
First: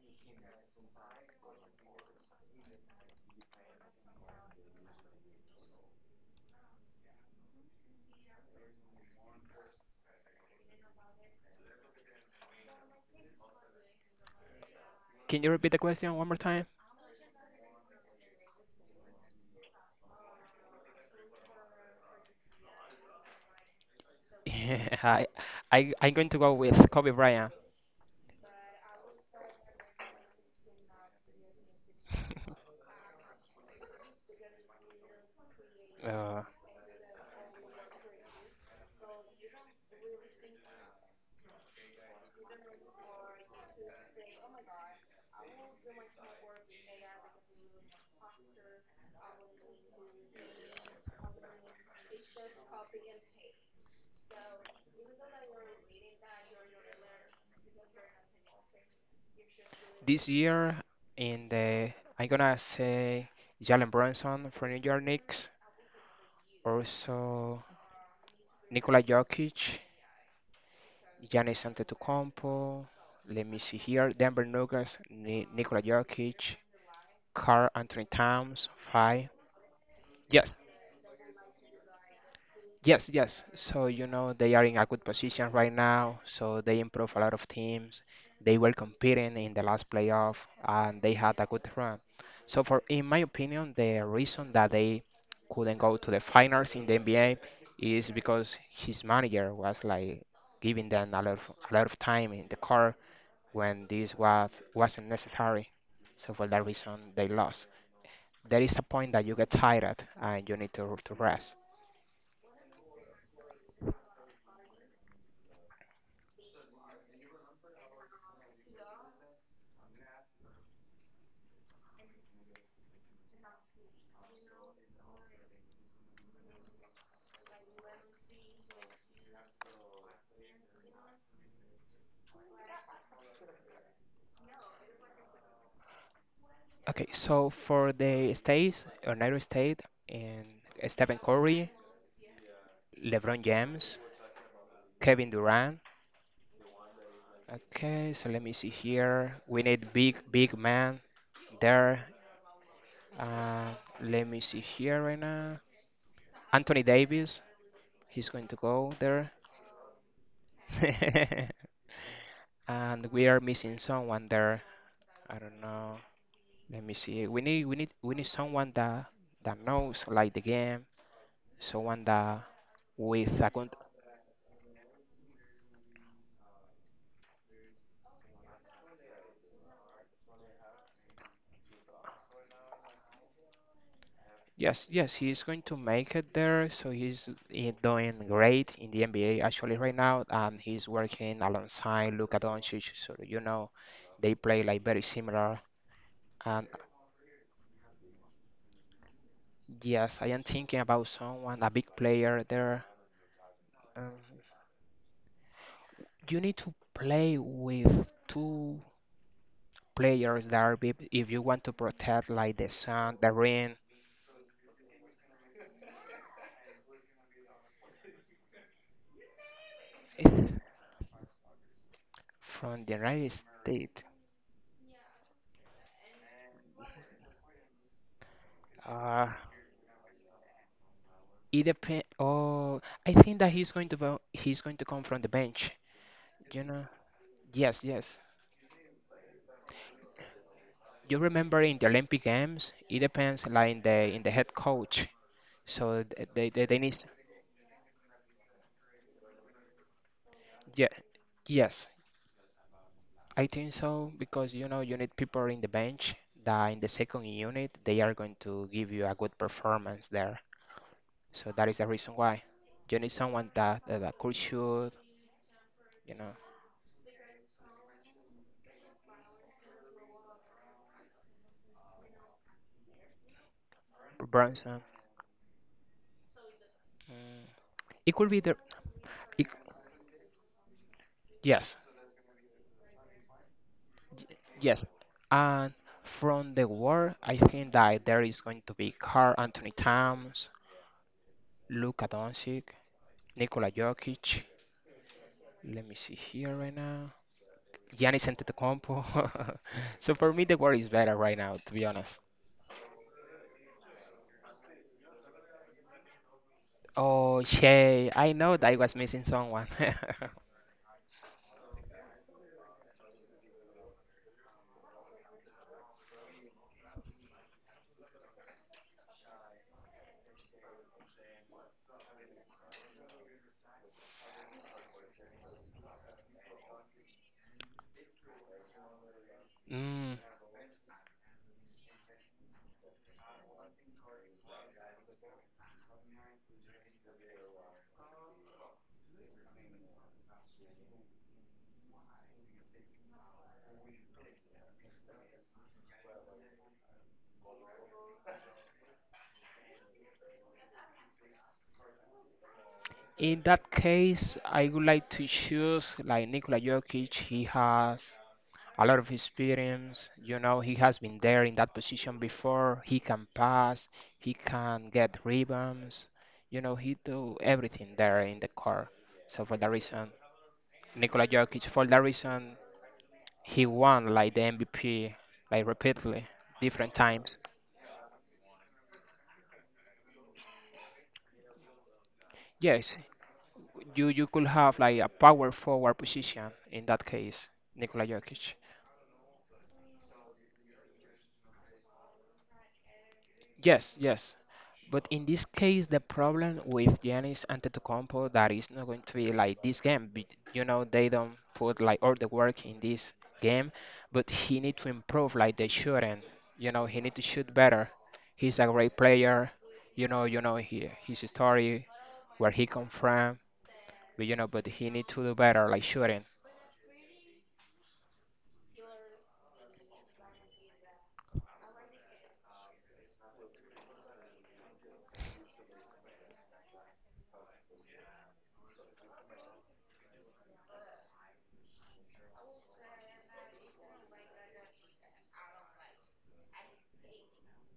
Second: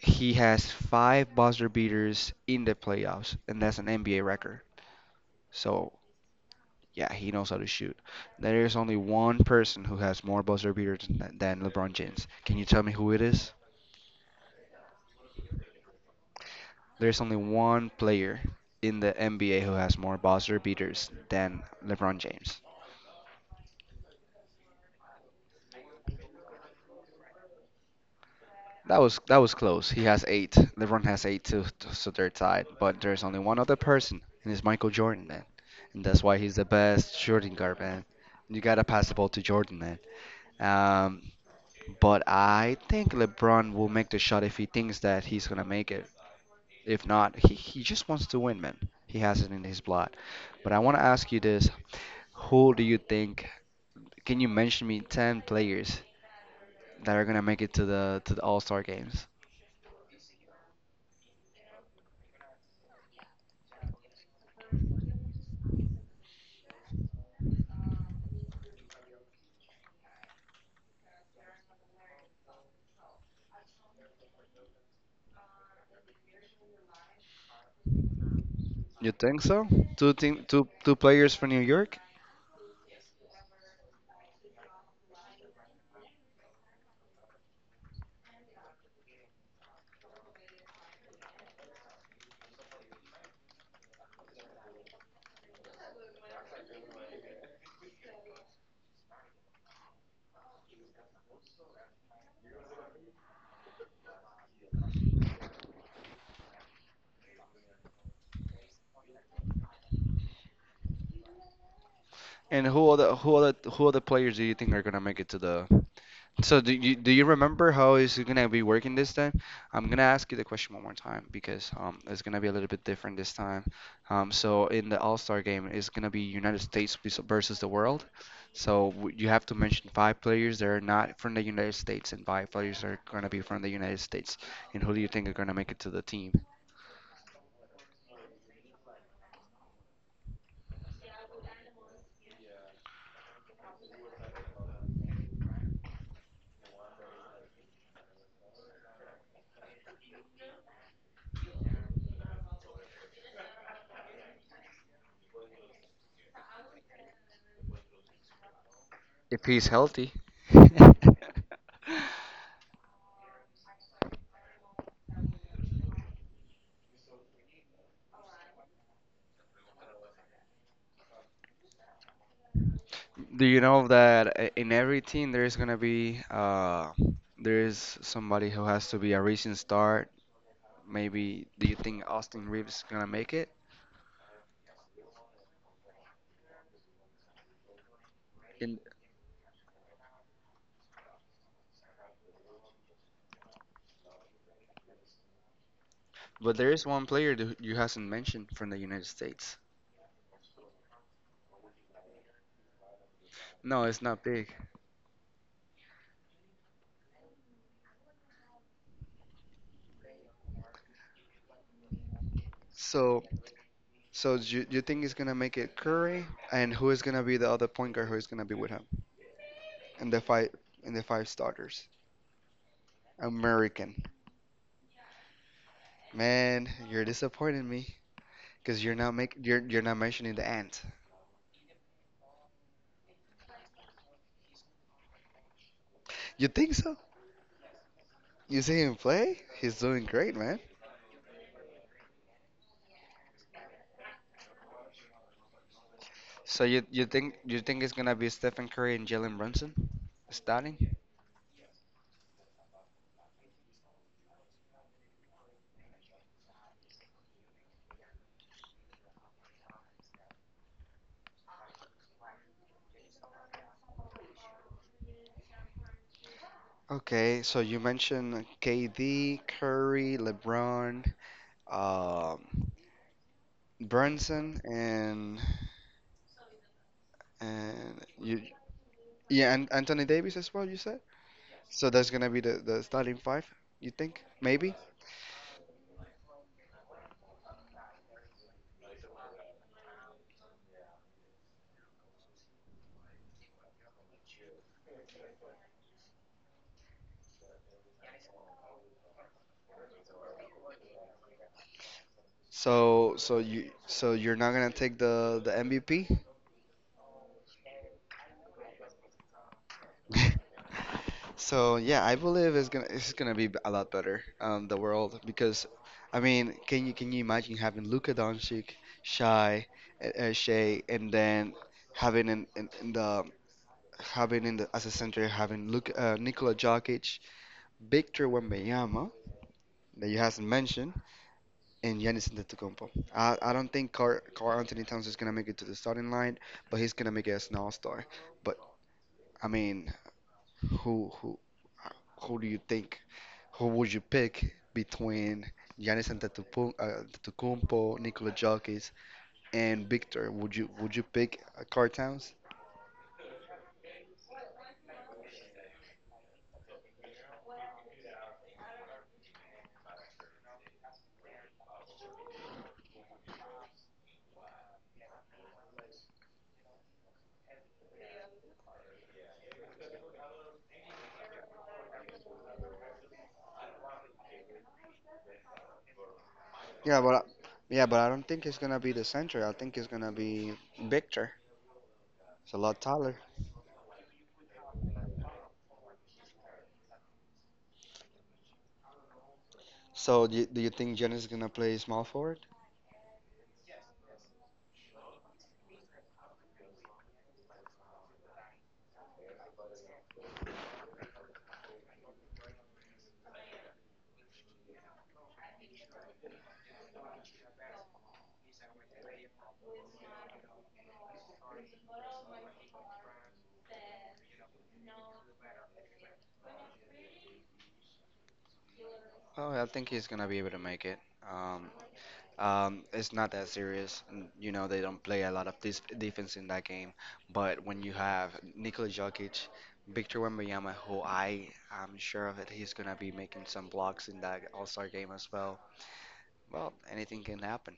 [SPEAKER 2] he has 5 buzzer beaters in the playoffs, and that's an NBA record. So yeah, he knows how to shoot. There is only one person who has more buzzer beaters than LeBron James. Can you tell me who it is?
[SPEAKER 1] Can you repeat the question one more time?
[SPEAKER 2] There's only one player in the NBA who has more buzzer beaters than LeBron James.
[SPEAKER 1] I, I'm going to go with Kobe Bryant.
[SPEAKER 2] That was close. He has eight. LeBron has 8 too, so they're tied. But there's only one other person, and it's Michael Jordan, man. And that's why
[SPEAKER 1] Uh,
[SPEAKER 2] he's the best shooting guard, man. You gotta pass the ball to Jordan. Um, but I think LeBron will make the shot if he thinks that he's gonna make it. If not, he just wants to win, man. He has it in his blood. But I want to ask you this: Who do you think? Can you mention me 10 players that are gonna make it to the All-Star games?
[SPEAKER 1] this year, in the, I'm gonna say Jalen Brunson from New York Knicks, also Nikola Jokic, Giannis Antetokounmpo. Let me see here, Denver Nuggets, Ni Nikola Jokic, Karl Anthony Towns,
[SPEAKER 2] You
[SPEAKER 1] five.
[SPEAKER 2] think so? Two team,
[SPEAKER 1] Yes,
[SPEAKER 2] two players from New York,
[SPEAKER 1] Yes, yes. So, you know, they are in a good position right now. So they improve a lot of teams. They were competing in the last playoff and they had a good run. So for, in my opinion, the reason that they couldn't go to the finals in the NBA is because his manager was like giving them a lot of time in the car when this wasn't necessary. So for that reason, they lost. There is a point that you get tired and you need to rest.
[SPEAKER 2] and who other players do you think are gonna make it to the? So do you remember how is it gonna be working this time? I'm gonna ask you the question one more time because it's gonna be a little bit different this time. So in the All-Star game, it's gonna be United States versus the world. So you have to mention 5 players that are not from the United States and 5 players that are gonna be from the United States. And who do you think are gonna make it to the team?
[SPEAKER 1] Okay, so for the States, United States, and Stephen Curry, LeBron James, Kevin Durant. Okay, so let me see here. We need big man there. Uh, Let me see here right now. Anthony Davis, he's going to go there.
[SPEAKER 2] If he's healthy.
[SPEAKER 1] And we are missing someone there. I don't know. Let me see. We need someone that knows like the game, someone that with
[SPEAKER 2] Do
[SPEAKER 1] a
[SPEAKER 2] you
[SPEAKER 1] good.
[SPEAKER 2] know that in every team there's gonna be there's somebody who has to be a recent start? Maybe do you think Austin Reeves is gonna make it?
[SPEAKER 1] Yes, yes, he's going to make it there. So he's doing great
[SPEAKER 2] In
[SPEAKER 1] in the NBA actually right now, and he's working alongside Luka Doncic. So you know, they play like very similar.
[SPEAKER 2] but
[SPEAKER 1] And
[SPEAKER 2] there is one player that you hasn't mentioned from the United States.
[SPEAKER 1] yes, I am thinking about someone, a big player there.
[SPEAKER 2] No, it's
[SPEAKER 1] Um,
[SPEAKER 2] not big.
[SPEAKER 1] you need to play with two players that are big if you want to protect like the sun,
[SPEAKER 2] So
[SPEAKER 1] the ring.
[SPEAKER 2] so do you think he's gonna make it, Curry? And who is gonna be the other point guard who is gonna be with him? In the five
[SPEAKER 1] It's
[SPEAKER 2] in the five starters.
[SPEAKER 1] from the United States.
[SPEAKER 2] American. Man, you're disappointing me. Cause
[SPEAKER 1] Uh,
[SPEAKER 2] you're not mentioning the ant.
[SPEAKER 1] It depend. Oh, I think that he's going to go, he's going to come from the bench.
[SPEAKER 2] You
[SPEAKER 1] You
[SPEAKER 2] think
[SPEAKER 1] know?
[SPEAKER 2] so?
[SPEAKER 1] Yes, yes.
[SPEAKER 2] You see him play? He's doing great, man.
[SPEAKER 1] You remember in the Olympic Games, it depends like in the head coach. So they they,
[SPEAKER 2] So
[SPEAKER 1] they
[SPEAKER 2] you
[SPEAKER 1] need.
[SPEAKER 2] you think you think it's gonna be Stephen Curry and Jalen Brunson
[SPEAKER 1] Yeah,
[SPEAKER 2] starting?
[SPEAKER 1] yes, I think so because you know you need people in the bench that in the second unit they are going to give you a good performance there. So that is the reason why you need someone that could shoot. You know,
[SPEAKER 2] Okay, so you mentioned KD, Curry, LeBron, um, Brunson,
[SPEAKER 1] Brunson. Mm.
[SPEAKER 2] and
[SPEAKER 1] It could be
[SPEAKER 2] you
[SPEAKER 1] the. It,
[SPEAKER 2] yeah, and Anthony Davis as well. You said
[SPEAKER 1] yes.
[SPEAKER 2] so that's gonna be the starting five. You think maybe?
[SPEAKER 1] Yes. And from the war, I think that there is going to be Carl Anthony Towns, Luka Doncic, Nikola Jokic. Let me see here right now. Giannis Antetokounmpo. So for me, the war is better right now, to be honest.
[SPEAKER 2] So so you so you're not gonna take the MVP?
[SPEAKER 1] Oh, Shay, I know that I was missing someone.
[SPEAKER 2] So yeah, I believe it's gonna be a lot better, the world because, I mean, can you imagine having Luka Doncic, Shy, Shea, and then having in, in, in the having in the as a center having Nikola Jokic, Victor Wembanyama that
[SPEAKER 1] Mm.
[SPEAKER 2] you hasn't mentioned, and Giannis Antetokounmpo. I don't think Carl Anthony Towns is gonna make it to the starting line, but he's gonna make it as an All-Star. But I mean, who who who do you think? Who would you pick between Antetokounmpo, Nikola Jokic, and Victor? Would you pick Karl Towns?
[SPEAKER 1] In that case, I would like to choose like Nikola Jokic. He has a lot of experience. You know, he has been there in that position before. He can pass, he can get rebounds. You know, he do everything there in the court. So for that reason, Nikola Jokic, for that reason, he won like the MVP like repeatedly, different
[SPEAKER 2] Yeah, but I,
[SPEAKER 1] times.
[SPEAKER 2] yeah, but I don't think it's gonna be the center. I think it's gonna be Victor. It's a lot
[SPEAKER 1] Yes,
[SPEAKER 2] taller.
[SPEAKER 1] you could have like a power forward position in that case, Nikola Jokic.
[SPEAKER 2] So do you think Giannis is gonna play small forward?
[SPEAKER 1] Yes, yes. But in this case, the problem with Giannis Antetokounmpo that is not going to be like this game. You know, they don't put like all the work in this game, but he need to improve like the shooting. You know, he need to shoot better. He's a great player. You know he, his story, where he come from. But you know, but he need to do better like shooting.
[SPEAKER 2] Oh, I think he's gonna be able to make it. Um, it's not that serious. You know, they don't play a lot of this defense in that game. But when you have Nikola Jokic, Victor Wembanyama, who I am sure of it, he's gonna be making some blocks in that All-Star game as well. Well, anything can happen.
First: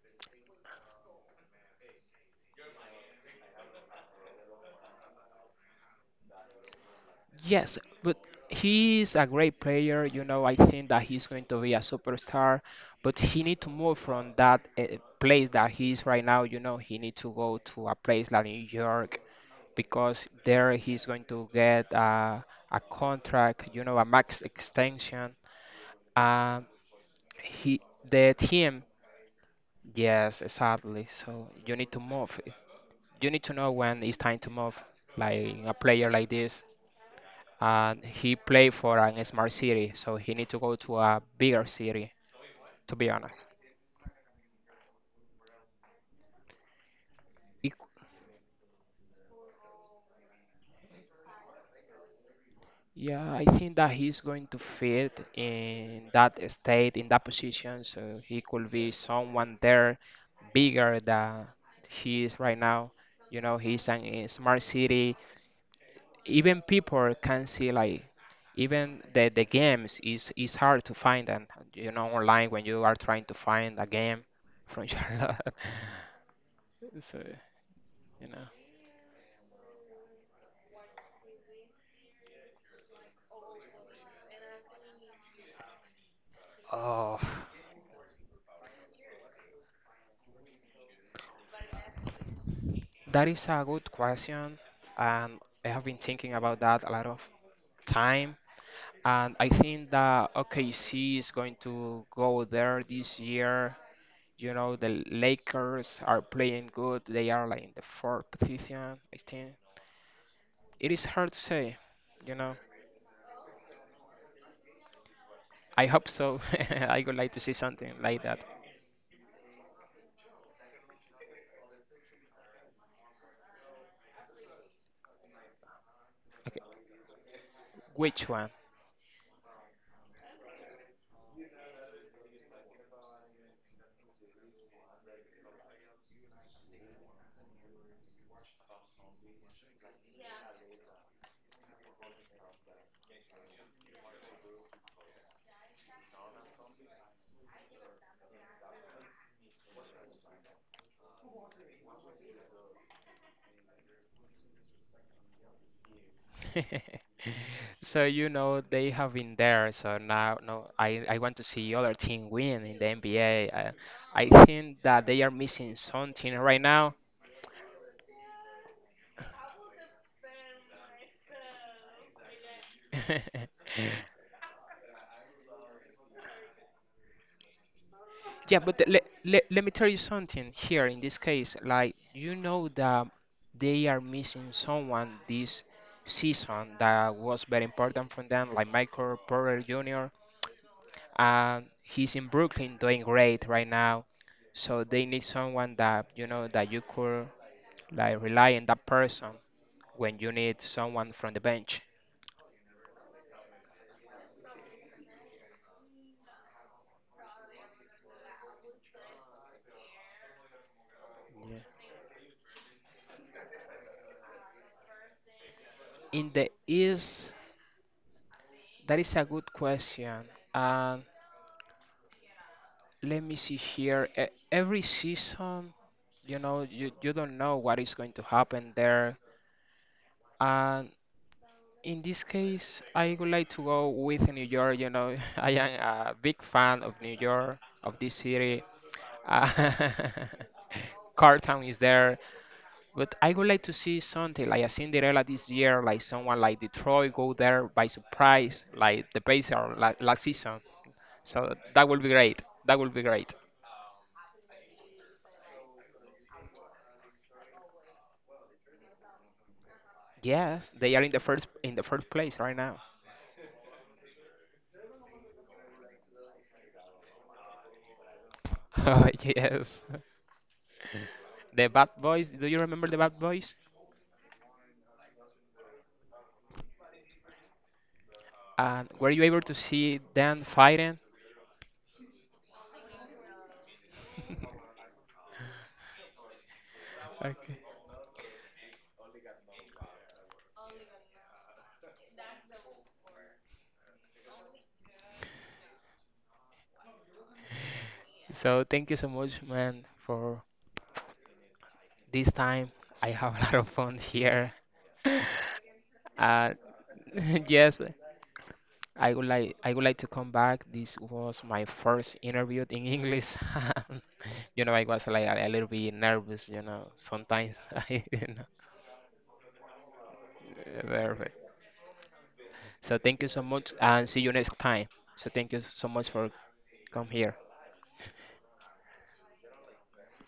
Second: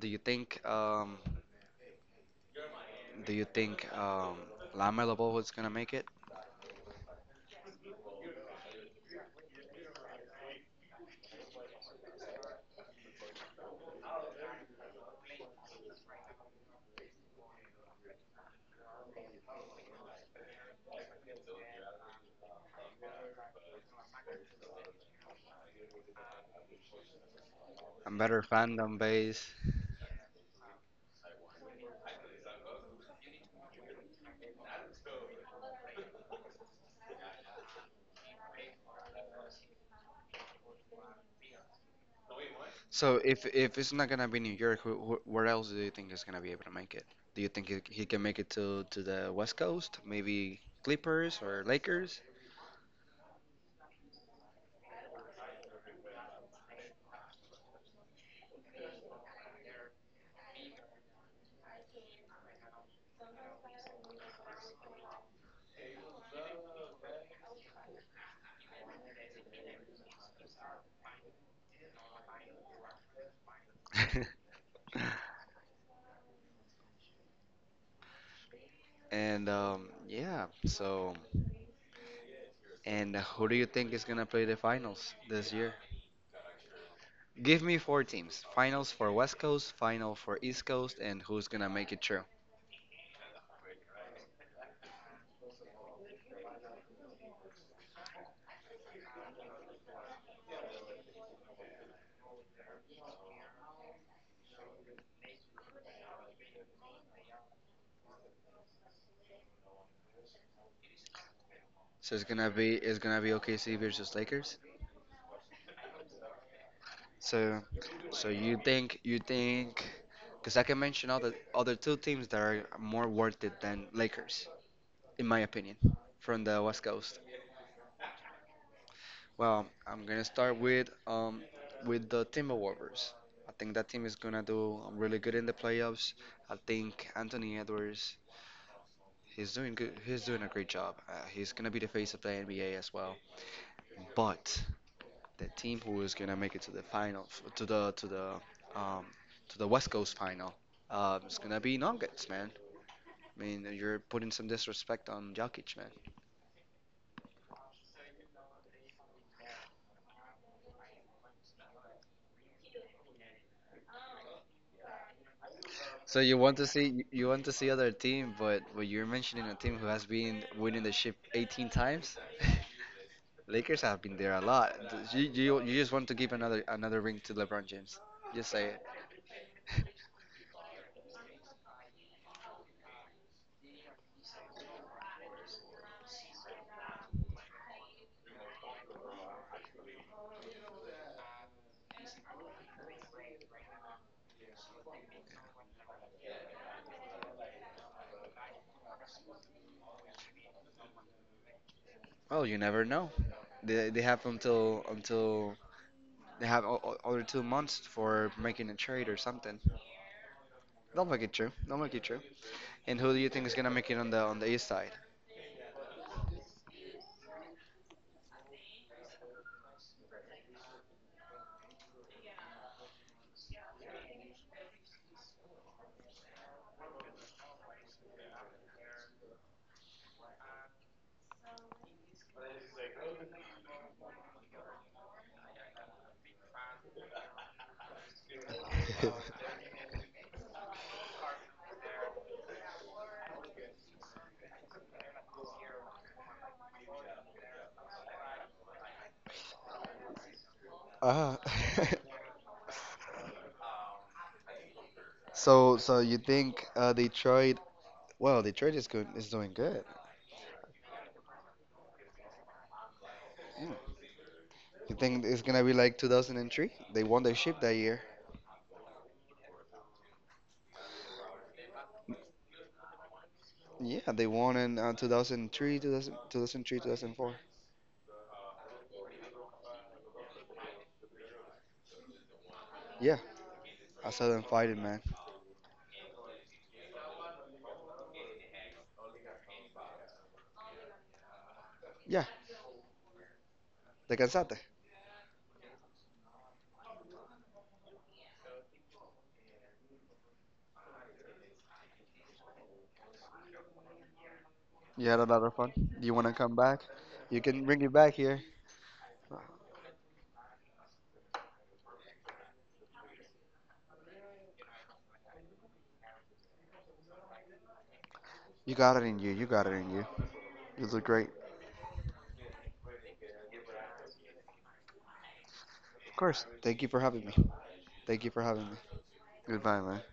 [SPEAKER 2] Do you think? Do you think LaMelo Ball is gonna make it?
[SPEAKER 1] Yes, but he's a great player. You know, I think that he's going to be a superstar, but he need to move from that place that he is right now. You know, he need to go to a place like New York because there he's going to get a contract. You know, a max extension. Um, he
[SPEAKER 2] A
[SPEAKER 1] the
[SPEAKER 2] better
[SPEAKER 1] team.
[SPEAKER 2] fandom base.
[SPEAKER 1] Yes, exactly. So you need to move. You need to know when it's time to move, like a player like this, and he played for an smart city, so he need to go to a bigger city, to be
[SPEAKER 2] So if
[SPEAKER 1] honest.
[SPEAKER 2] if it's not gonna be New York, wh wh where else do you think he's gonna be able to make it? Do you think
[SPEAKER 1] It-
[SPEAKER 2] he can make it to the West Coast? Maybe Clippers or Lakers?
[SPEAKER 1] yeah, I think that he's going to fit in that state, in that position, so he could be someone there bigger than he is right now. You know, he's an, a smart city. Even people can see like even the games is hard to find them, you know, online when you are trying to find a game from Charlotte. So. You know,
[SPEAKER 2] And yeah, so and who do you think is gonna play the finals this year?
[SPEAKER 1] oh,
[SPEAKER 2] Give me four teams. Finals for West Coast, final for East Coast, and who's gonna make it through.
[SPEAKER 1] that is a good question, and I have been thinking about that a lot of time. And I think that OKC is going to go there this year. You know, the Lakers are playing good. They are like in the fourth position, I think. It is hard to say,
[SPEAKER 2] So it's
[SPEAKER 1] you
[SPEAKER 2] gonna
[SPEAKER 1] know.
[SPEAKER 2] be it's gonna be OKC versus Lakers.
[SPEAKER 1] I hope so. I would like to see
[SPEAKER 2] So,
[SPEAKER 1] something like
[SPEAKER 2] so
[SPEAKER 1] that.
[SPEAKER 2] you think, because I can mention other two teams that are more worth it than Lakers, in my opinion, from the
[SPEAKER 1] Okay,
[SPEAKER 2] West Coast.
[SPEAKER 1] which one?
[SPEAKER 2] Well, I'm gonna start with the Timberwolves. I think that team is gonna do really good in the playoffs. I think Anthony Edwards, he's doing good. He's doing a great job. He's gonna be the face of the NBA as well. But the team who is gonna make it to the final, to the to the um to the West Coast final. It's gonna be Nuggets, man. I mean, you're putting some disrespect on Jokic, man.
[SPEAKER 1] So you know they have been there. So now, no, I want to see other team win in the NBA. I think that they are missing
[SPEAKER 2] So
[SPEAKER 1] something right now.
[SPEAKER 2] you want to see other team, but you're mentioning a team who has been winning the ship 18 times. Lakers have been there a lot. You just want to give another ring to LeBron James. Just
[SPEAKER 1] Yeah,
[SPEAKER 2] say it.
[SPEAKER 1] but let me tell you something here in this case. Like, you know that they are missing someone this season that was very important for them, like Michael Porter Jr. He's in Brooklyn doing great right now. So they need someone that, you know, that you could like rely on that person when you need someone from the bench.
[SPEAKER 2] Well, you never know. They have until they have other 2 months for making a trade or something. They'll make it true.
[SPEAKER 1] Yeah.
[SPEAKER 2] They'll make it true. And who do you think is gonna make it on the east side?
[SPEAKER 1] In the East, that is a good question. Um, Let me see here. Every season, you know, you don't know what is going to happen there. And in this case, I would like to go with New York. You know, I am a big fan of New York, of this city. Uh, Cartown is there, but I would like to see something like a Cinderella this year, like someone like Detroit go there by surprise, like the base or la last season.
[SPEAKER 2] Ah,
[SPEAKER 1] So that would be great. That would be great.
[SPEAKER 2] so so you think Detroit? Well, Detroit is good. Is doing good.
[SPEAKER 1] Yes, they are in the first place right now.
[SPEAKER 2] Mm. You think it's gonna be like 2003? They won their ship that year.
[SPEAKER 1] Oh yes, the Bad Boys. Do you remember the Bad Boys?
[SPEAKER 2] Yeah, they won in 2003, 2000, 2004.
[SPEAKER 1] And were you able to see them fighting?
[SPEAKER 2] Yeah, I saw them fighting, man.
[SPEAKER 1] Okay.
[SPEAKER 2] Yeah, they cansate.
[SPEAKER 1] So thank you so much, man, for this time. I have a lot of fun here.
[SPEAKER 2] You had a lot of fun. You wanna come
[SPEAKER 1] Uh,
[SPEAKER 2] back? You can bring
[SPEAKER 1] yes,
[SPEAKER 2] it back here.
[SPEAKER 1] I would like to come back. This was my first interview in English. You know, I was like a little bit nervous, you know, sometimes
[SPEAKER 2] You got it in you. You look great.
[SPEAKER 1] very. So thank you so much and see you next time. So thank you so much
[SPEAKER 2] Of
[SPEAKER 1] for
[SPEAKER 2] course. Thank you for
[SPEAKER 1] come
[SPEAKER 2] having me.
[SPEAKER 1] here.
[SPEAKER 2] Thank you for having me. Goodbye, man.